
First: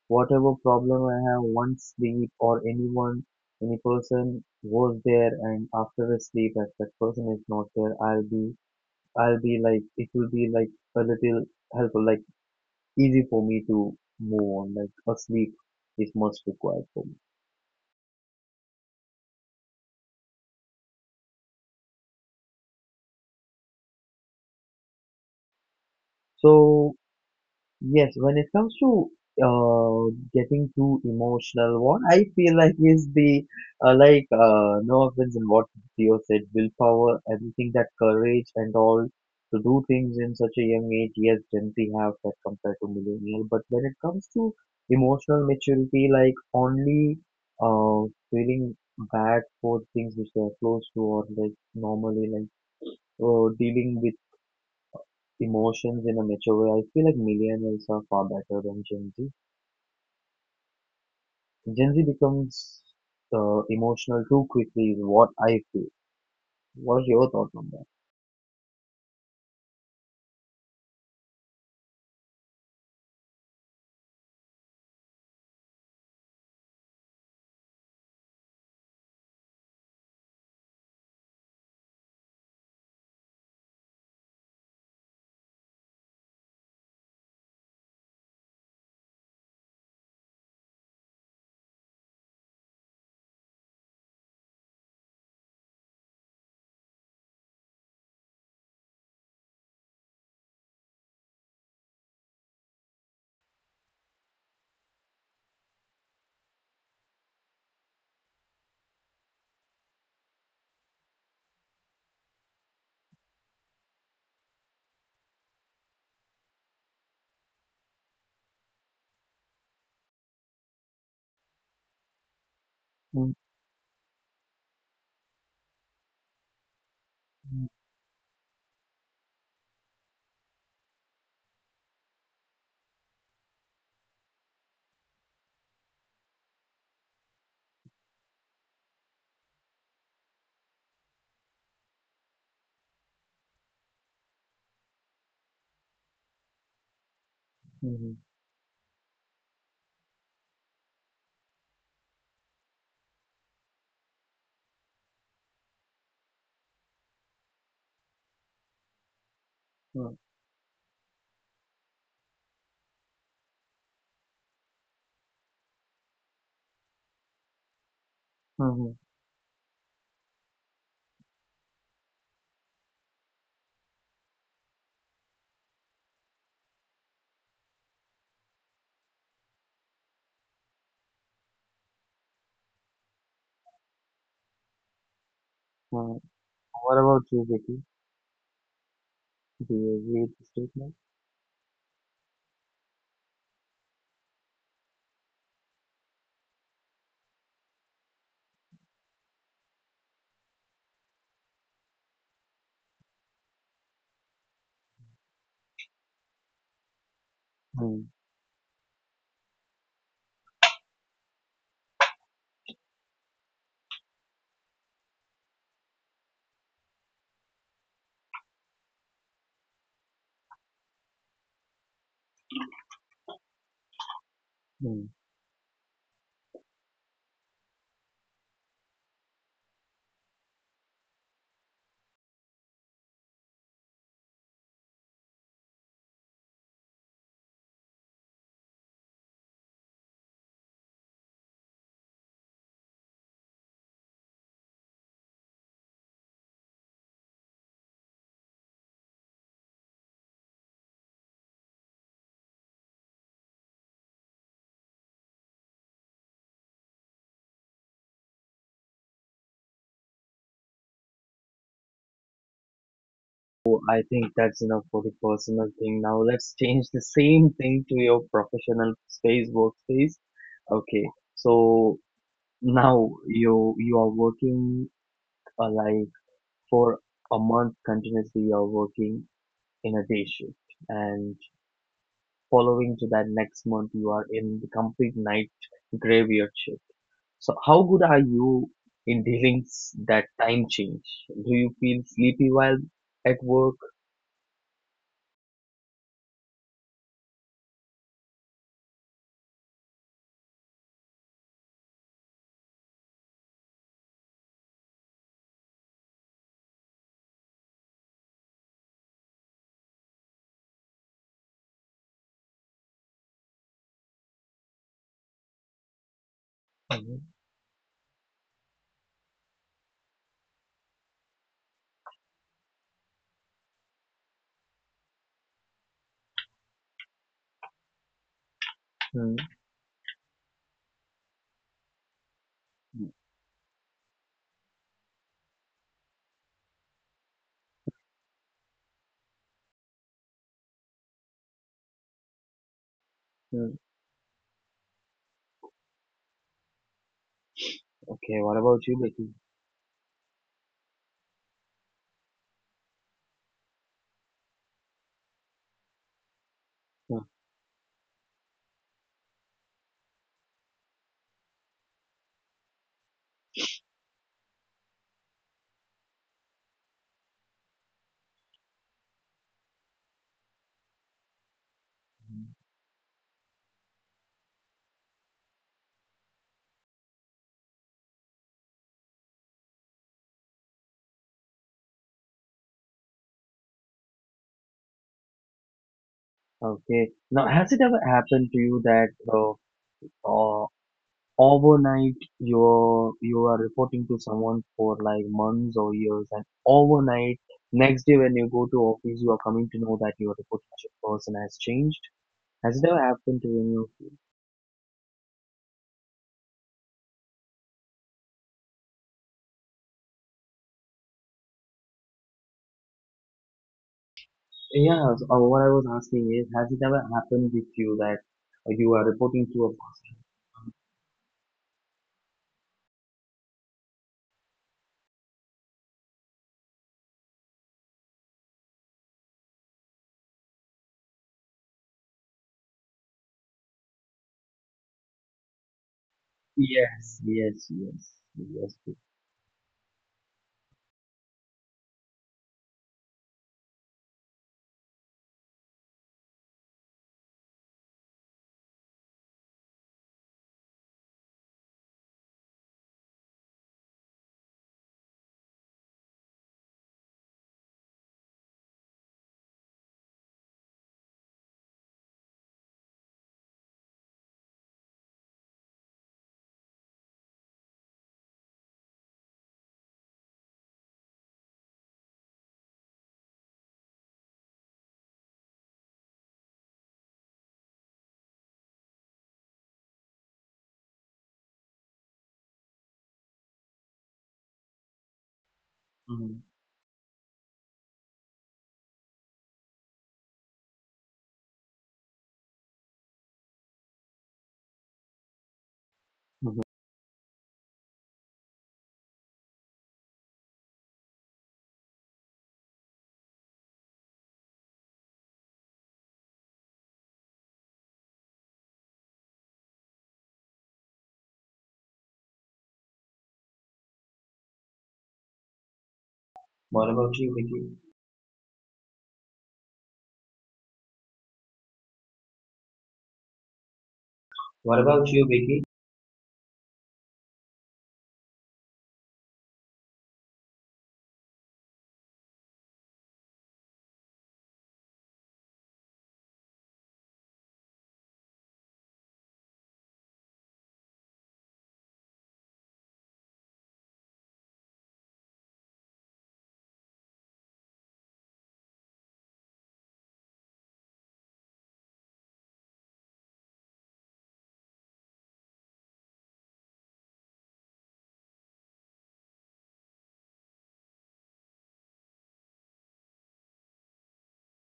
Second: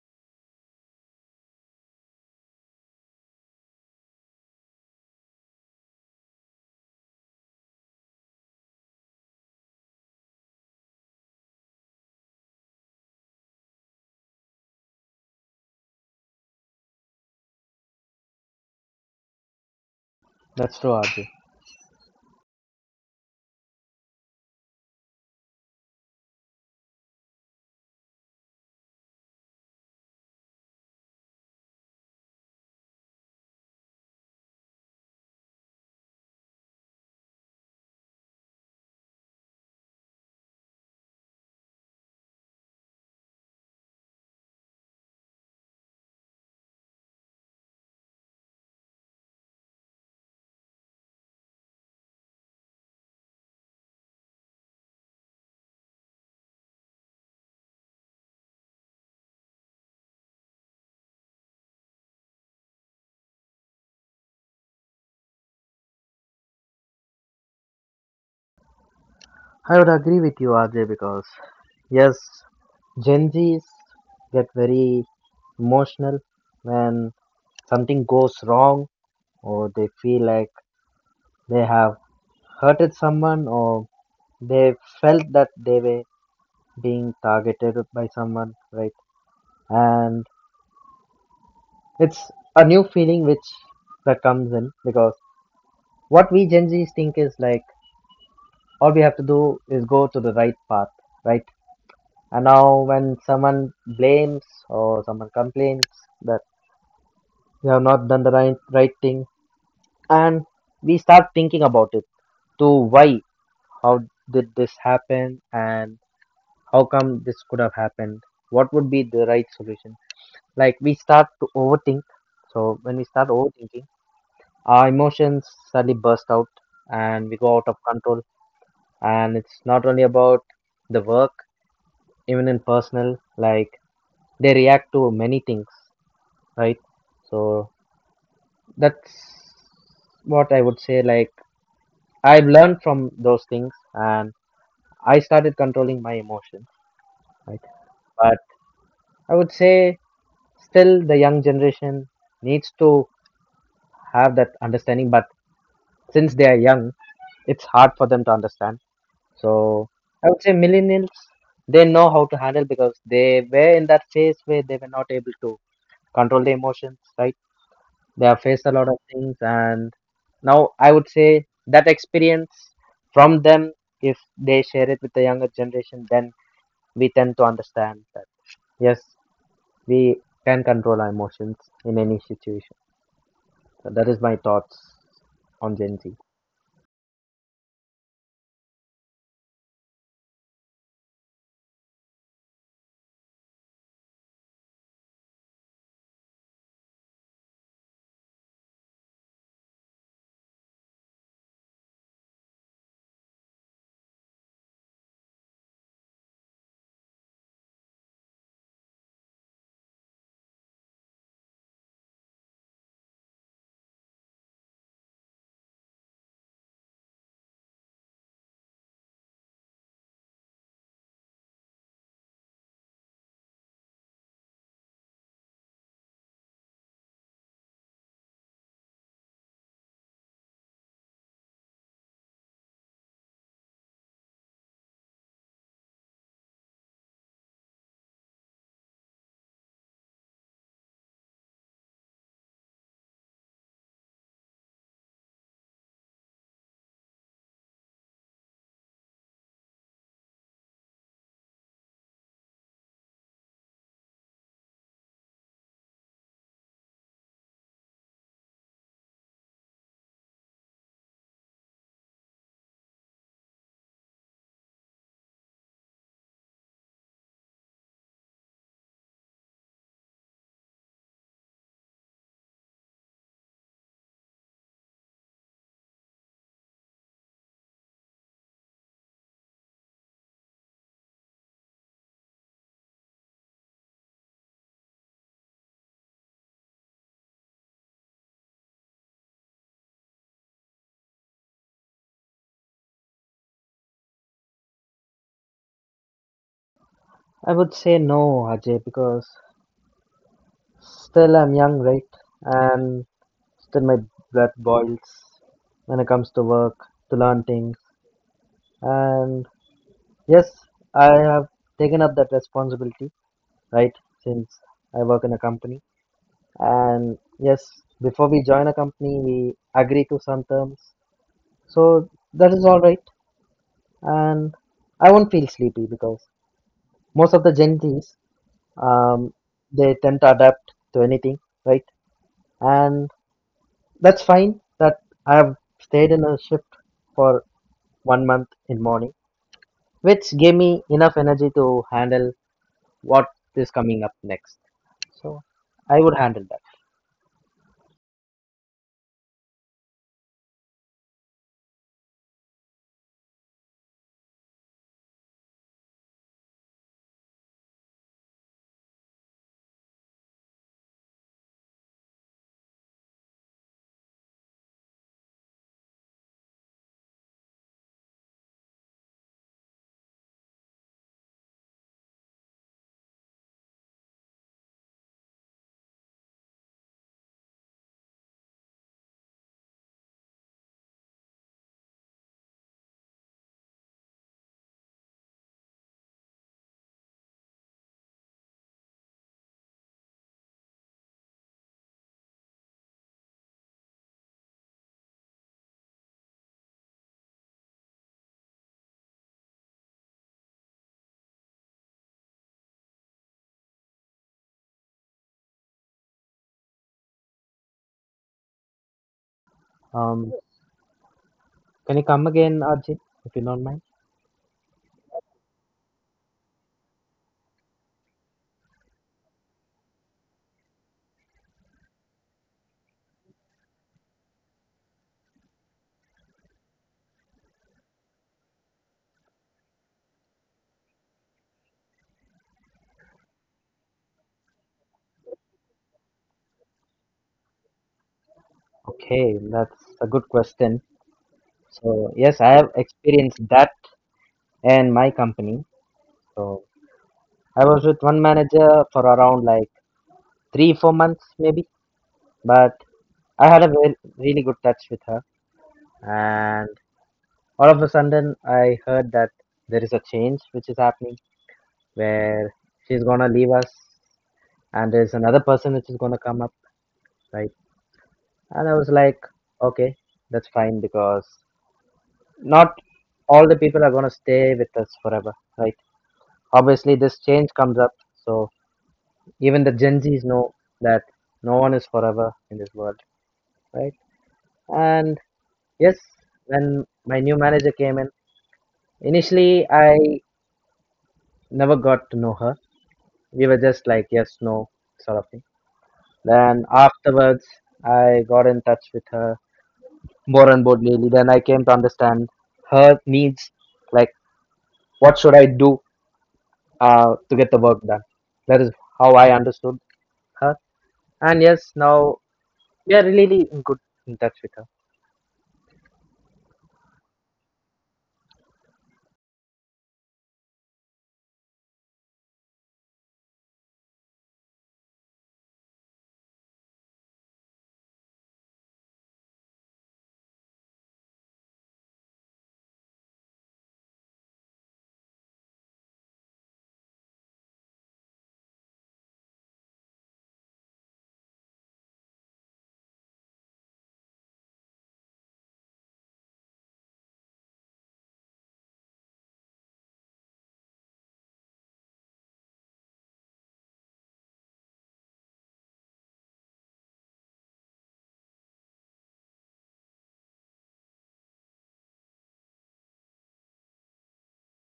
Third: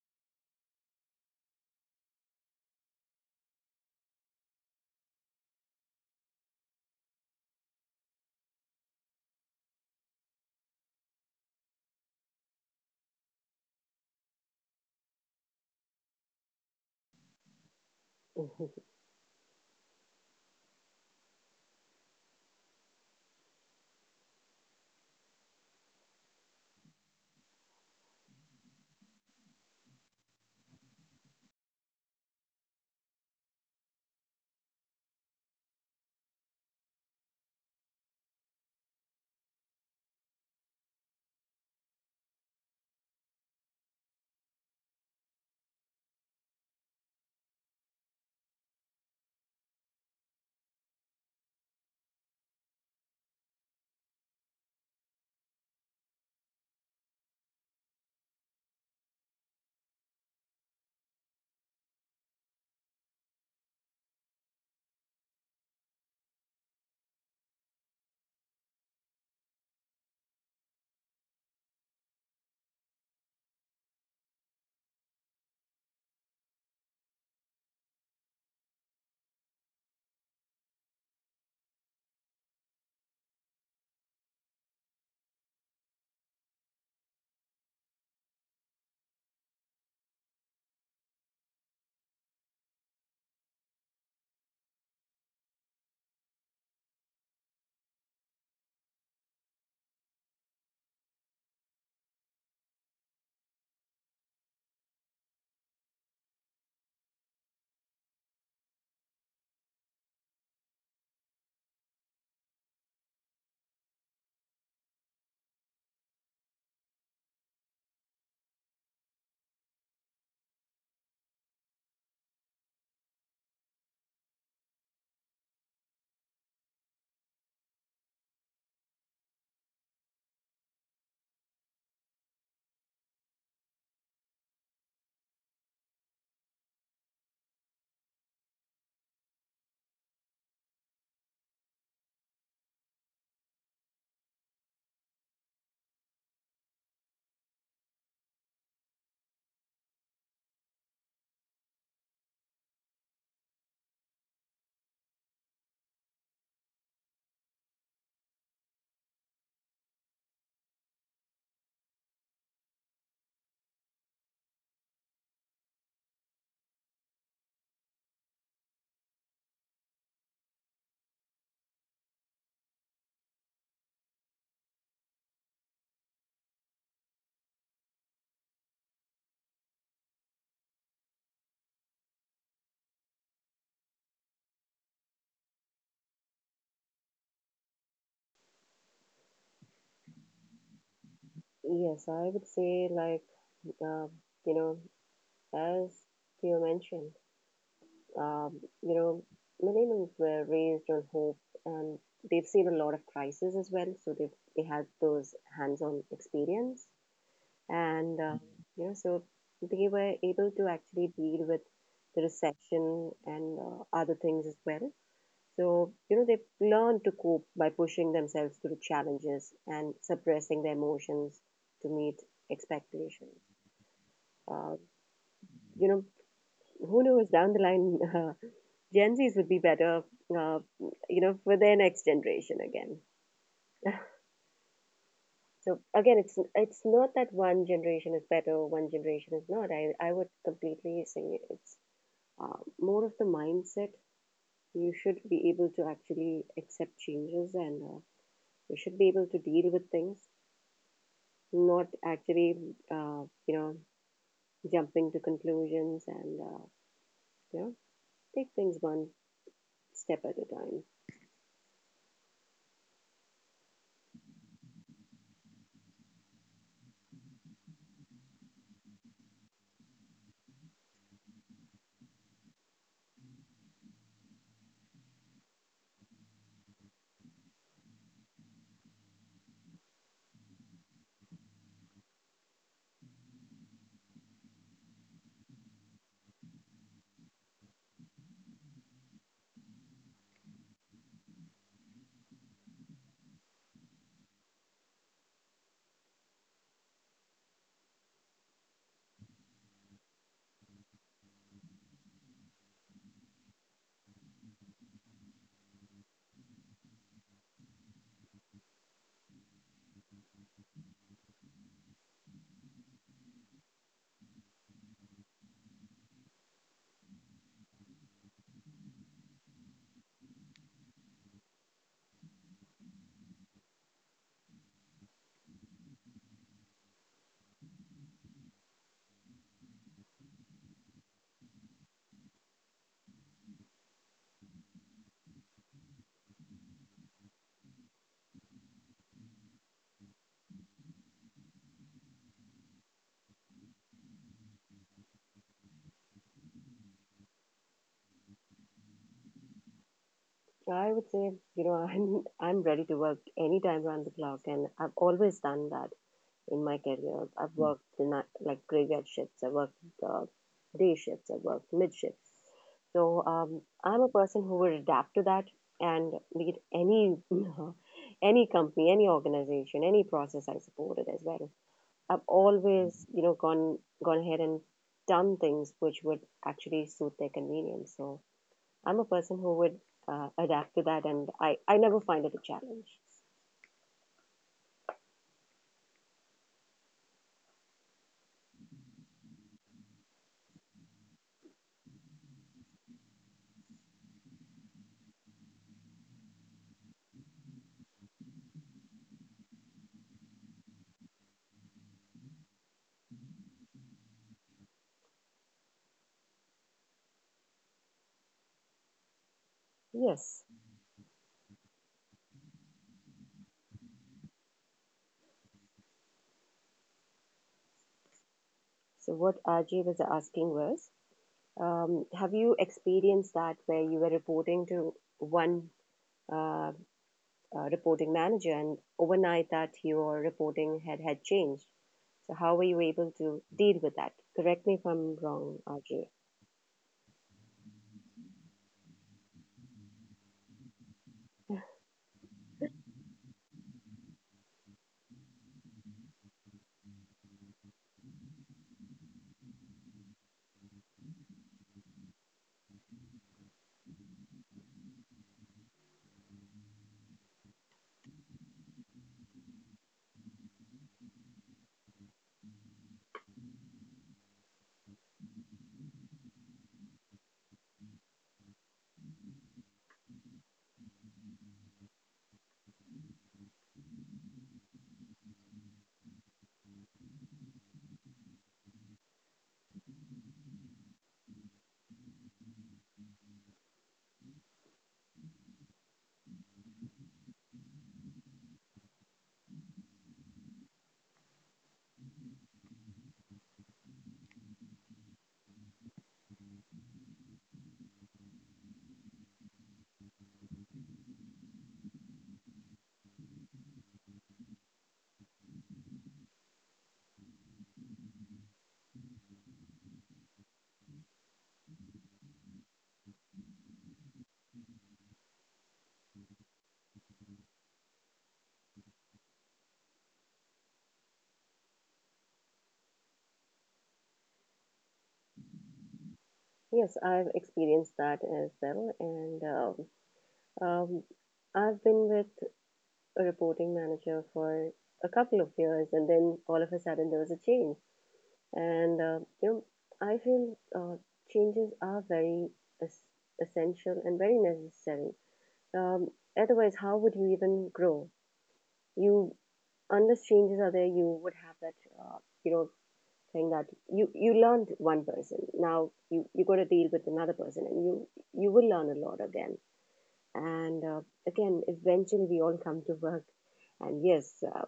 Speaker 1: Whatever problem I have, one sleep or anyone, any person was there and after a sleep, if that person is not there, I'll be like, it will be like a little helpful, like easy for me to move on, like a sleep is most required for me.
Speaker 2: that's true, RJ.
Speaker 1: So yes, when it comes to, getting too emotional, what I feel like is the, no offense in what Theo said, willpower, everything, that courage and all, to do things in such a young age. Yes, Gen Z have that compared to millennial, but when it comes to emotional maturity, like only, feeling bad for things which they are close to, or like normally, like, dealing with emotions in a mature way. I feel like millennials are far better than Gen Z. Gen Z becomes, emotional too quickly, is what I feel. What are your thoughts on that?
Speaker 2: I would agree with you, RJ, because yes, Gen Zs get very emotional when something goes wrong or they feel like they have hurted someone or they felt that they were being targeted by someone, right? And it's a new feeling which that comes in because what we Gen Zs think is like all we have to do is go to the right path, right? And now, when someone blames or someone complains that you have not done the right thing, and we start thinking about it to why, how did this happen, and how come this could have happened, what would be the right solution. Like, we start to overthink. So, when we start
Speaker 1: Mm-hmm.
Speaker 2: overthinking, our emotions suddenly burst out and we go out of control. And it's not only about the work, even in personal, like, they react to many things, right? So that's what I would say. Like, I've learned from those things, and I started controlling my emotions, right?
Speaker 1: Mm-hmm.
Speaker 2: But I would say still the young generation needs to have that understanding. But since they are young, it's hard for them to understand. So I would say millennials, they know how to handle because they were in that phase where they were not able to control their emotions, right? They have faced a lot
Speaker 1: Mm-hmm.
Speaker 2: of things, and now I would say that experience from them, if they share it with the younger generation, then we tend to understand that yes, we can control our emotions in any situation. So that is my thoughts on Gen Z.
Speaker 1: Mm. What about you, Vicky? Do you agree with the statement?
Speaker 3: Yes, I would say, like, um, you know, as you mentioned, you know, millennials were raised on hope and they've seen a lot of crises as well. So they had those hands on experience.
Speaker 1: Mm-hmm.
Speaker 3: And, you know, so they were able to actually deal with the recession and other things as well. So, you know, they've learned to cope by pushing themselves through challenges and suppressing their emotions to meet expectations. Uh, you know, who knows down the line, Gen Zs would be better, uh, you know, for their next generation again. So again, it's not that one generation is better, or one generation is not. I would completely say it's more of the mindset. You should be able to actually accept changes, and you should be able to deal with things, not actually, you know, jumping to conclusions and you know, take things one step at a time.
Speaker 1: So I think that's enough for the personal thing. Now let's change the same thing to your professional space, workspace. Okay. So now you are working, uh, like for a month continuously you are working in a day shift and following to that next month you are in the complete night graveyard shift. So how good are you in dealing that time change? Do you feel sleepy while at work?
Speaker 2: I would say no, Ajay, because still I'm young, right? And still my blood boils when it comes to work, to learn things. And yes, I have taken up that responsibility, right? Since I work in a company. And
Speaker 1: Mhm.
Speaker 2: yes, before we join a company, we agree to some terms. So that is all right. And I won't feel sleepy because most of the Gen Zs, um,
Speaker 1: Mm.
Speaker 2: they tend to adapt to anything, right? And that's fine that I have stayed in a shift for 1 month in morning, which gave me enough energy to handle what is
Speaker 1: Mm.
Speaker 2: coming up next. So I would handle that.
Speaker 1: Okay, what about you, Becky?
Speaker 3: So I would say, you know, I'm ready to work anytime around the clock, and I've always done that in my career. I've Mm. worked the night, like graveyard shifts. I worked uh, day shifts. I worked mid shifts. So I'm a person who would adapt to that, and be it any any company, any organization, any process I supported as well.
Speaker 1: Mhm.
Speaker 3: I've always, you know, gone ahead and done things which would actually suit their convenience. So I'm a person who would adapt to that, and I never find it a challenge.
Speaker 1: Okay. Now, has it ever happened to you that, uh, uh, overnight you are reporting to someone for like months or years and overnight next day when you go to office you are coming to know that your reporting person has changed. Has it ever happened to any of you?
Speaker 2: Um,
Speaker 3: Yes.
Speaker 2: Can you come again, Arjit, if you don't mind?
Speaker 1: Yeah, so, what I was asking is has it ever happened with you that you are
Speaker 3: So, what
Speaker 1: reporting to a
Speaker 3: RJ was
Speaker 1: person.
Speaker 3: asking was have you experienced that where you were reporting to one uh, reporting manager, and overnight that your reporting had changed? So, how were you able to deal with that? Correct me if I'm wrong, RJ.
Speaker 1: Yes, yes, yes, yes.
Speaker 2: Okay, that's a good question. So, yes, I have experienced that in my company. So, I was with one manager for around like 3, 4 months maybe, but I had a very, really good touch with her. And all of a sudden, I heard that there is a change which is happening where she's gonna leave us and there's another person which is gonna come up, right? And I was like, okay, that's fine because not all the people are going to stay with us forever, right? Obviously, this change comes up, so even the Gen Zs know that no one is forever in this world, right? And yes,
Speaker 1: Mm-hmm.
Speaker 2: when my new manager came in, initially I never got to know her. We were just like yes, no sort of thing.
Speaker 1: Mm-hmm.
Speaker 2: Then afterwards, I got in touch with her more and more daily. Then I came to understand her needs, like what should I do to get the work done. That is how I understood her. And yes, now we are really in good in touch with her.
Speaker 1: what about you vicky what about you, Vicky?
Speaker 3: Yes, I've experienced that as well, and um, I've been with a reporting manager for a couple of years, and then all of a sudden there was a change. And you know, I feel changes are very es- essential and very necessary. Um, otherwise, how would you even grow? You, unless changes are there, you would have that uh, you know, thing that you learned one person. Now you got to deal with another person, and you will learn a lot again. And again, eventually we all come to work. And yes,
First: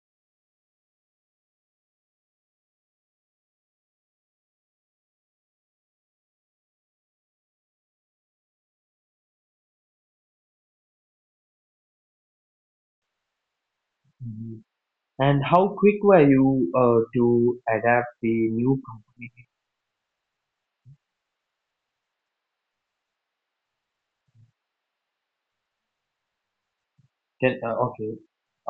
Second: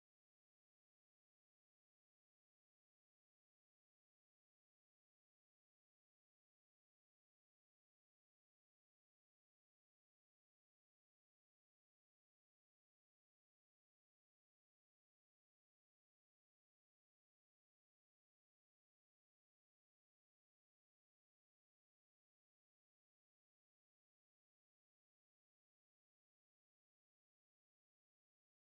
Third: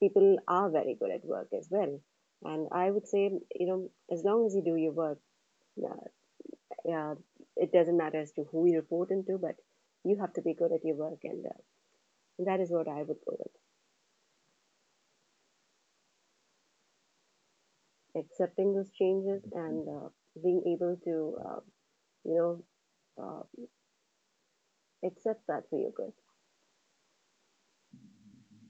Speaker 3: people are very good at work as well. And I would say, you know, as long as you do your work, yeah, yeah, it doesn't matter as to who you report into, but you have to be good at your work. And that is what I would go with,
Speaker 1: Mhm. And how quick were you, to adapt the
Speaker 3: accepting
Speaker 1: new
Speaker 3: those
Speaker 1: company?
Speaker 3: changes and being able to, you know, uh, accept that for your good.
Speaker 1: Can, okay.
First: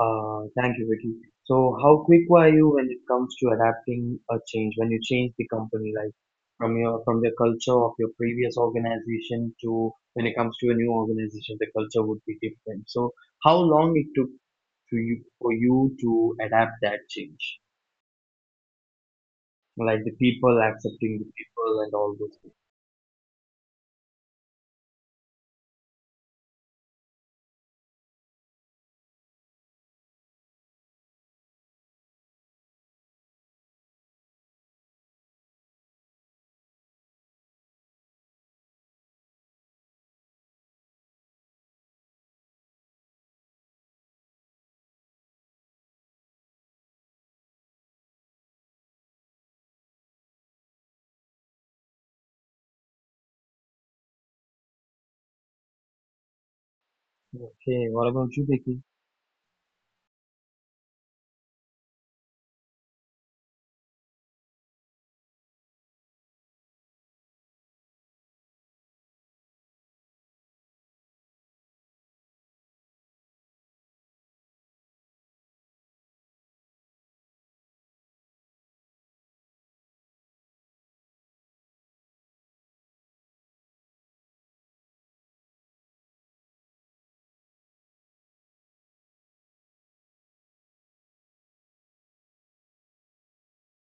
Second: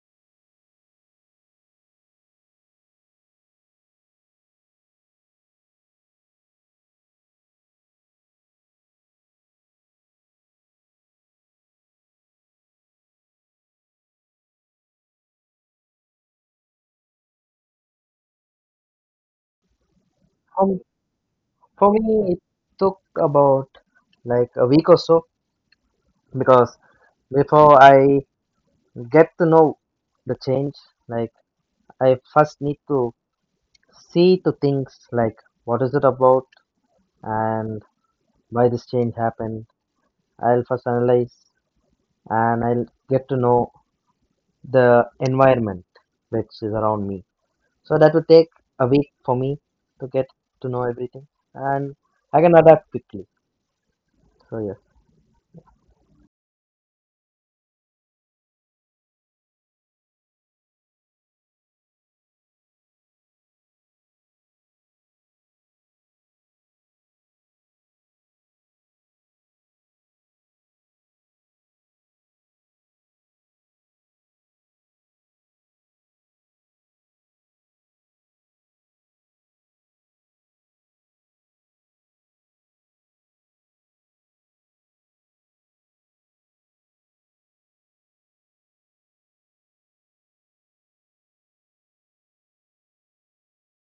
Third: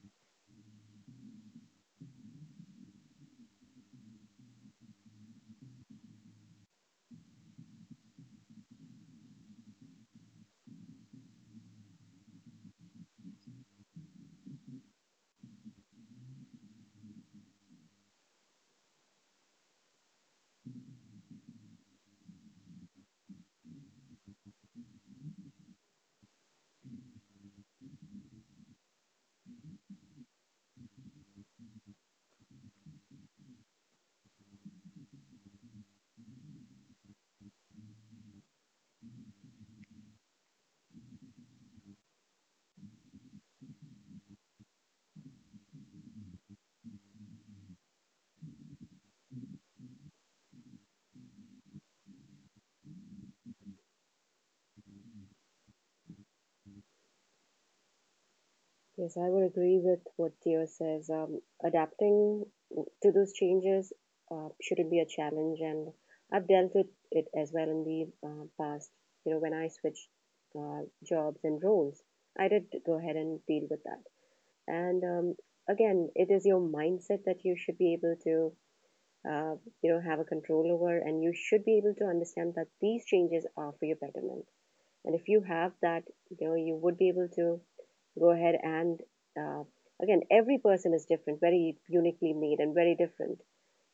Speaker 1: Thank you, Vicky. So, how quick were you when it comes to adapting a change? When you change the company, like from the culture of your previous organization to when it comes to a new organization, the culture would be different. So, how long it took to you for you to adapt that change, like the people
Speaker 2: Um,
Speaker 1: accepting the people
Speaker 2: for
Speaker 1: and all
Speaker 2: me,
Speaker 1: those
Speaker 2: it
Speaker 1: things?
Speaker 2: took about like a week or so because before I get to know the change, like I first need to see to things like what is it about and why this change happened. I'll first analyze and I'll get to know the environment which is around me, so that would take a week for me to get to know everything and I can adapt quickly, so yes,
Speaker 1: Okay. What about you, Vicky?
Speaker 3: Yes, I would agree with what Theo says. Adapting to those changes shouldn't be a challenge, and I've dealt with it as well in the past. You know, when I switched jobs and roles, I did go ahead and deal with that. And again, it is your mindset that you should be able to, uh, you know, have a control over, and you should be able to understand that these changes are for your betterment. And if you have that, you know, you would be able to go ahead and uh, again, every person is different, very uniquely made and very different.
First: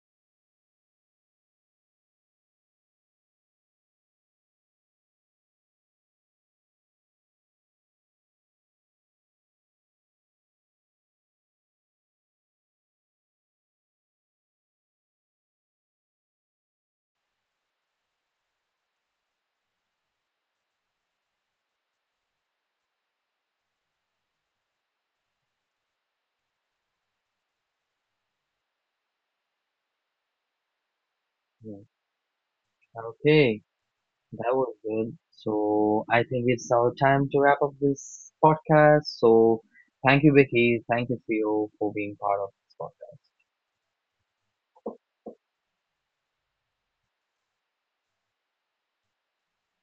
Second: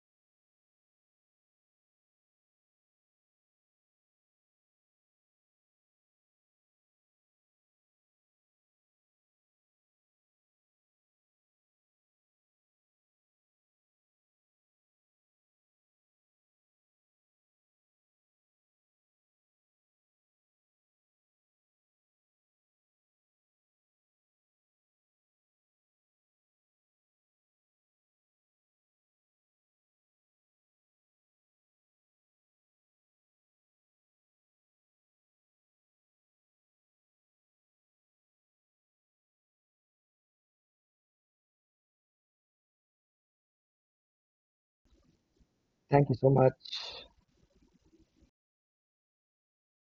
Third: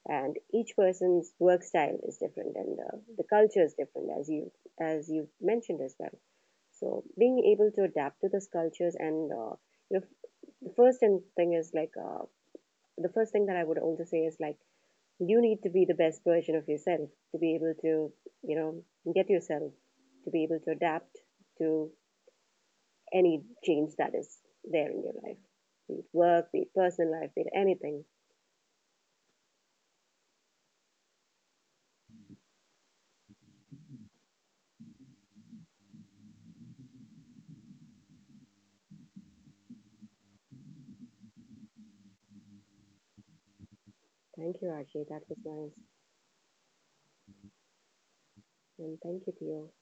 Speaker 3: And each person's work style is different, and the culture is different, as you mentioned as well. So being able to adapt to those cultures, and you know, the first and thing is like uh, the first thing that I would also say is like you need to be the best version of yourself to be able to, you know, get yourself to be able to adapt to any change that is there in your life. Work, be it personal life, be it anything.
Speaker 1: Yeah. Okay. That was good. So I think it's our time to wrap up this podcast. So thank you, Vicky. Thank you, Theo, for being part of this podcast.
Speaker 3: Thank you, Archie. That was nice.
Speaker 2: thank you so much.
Speaker 3: And thank you, Theo.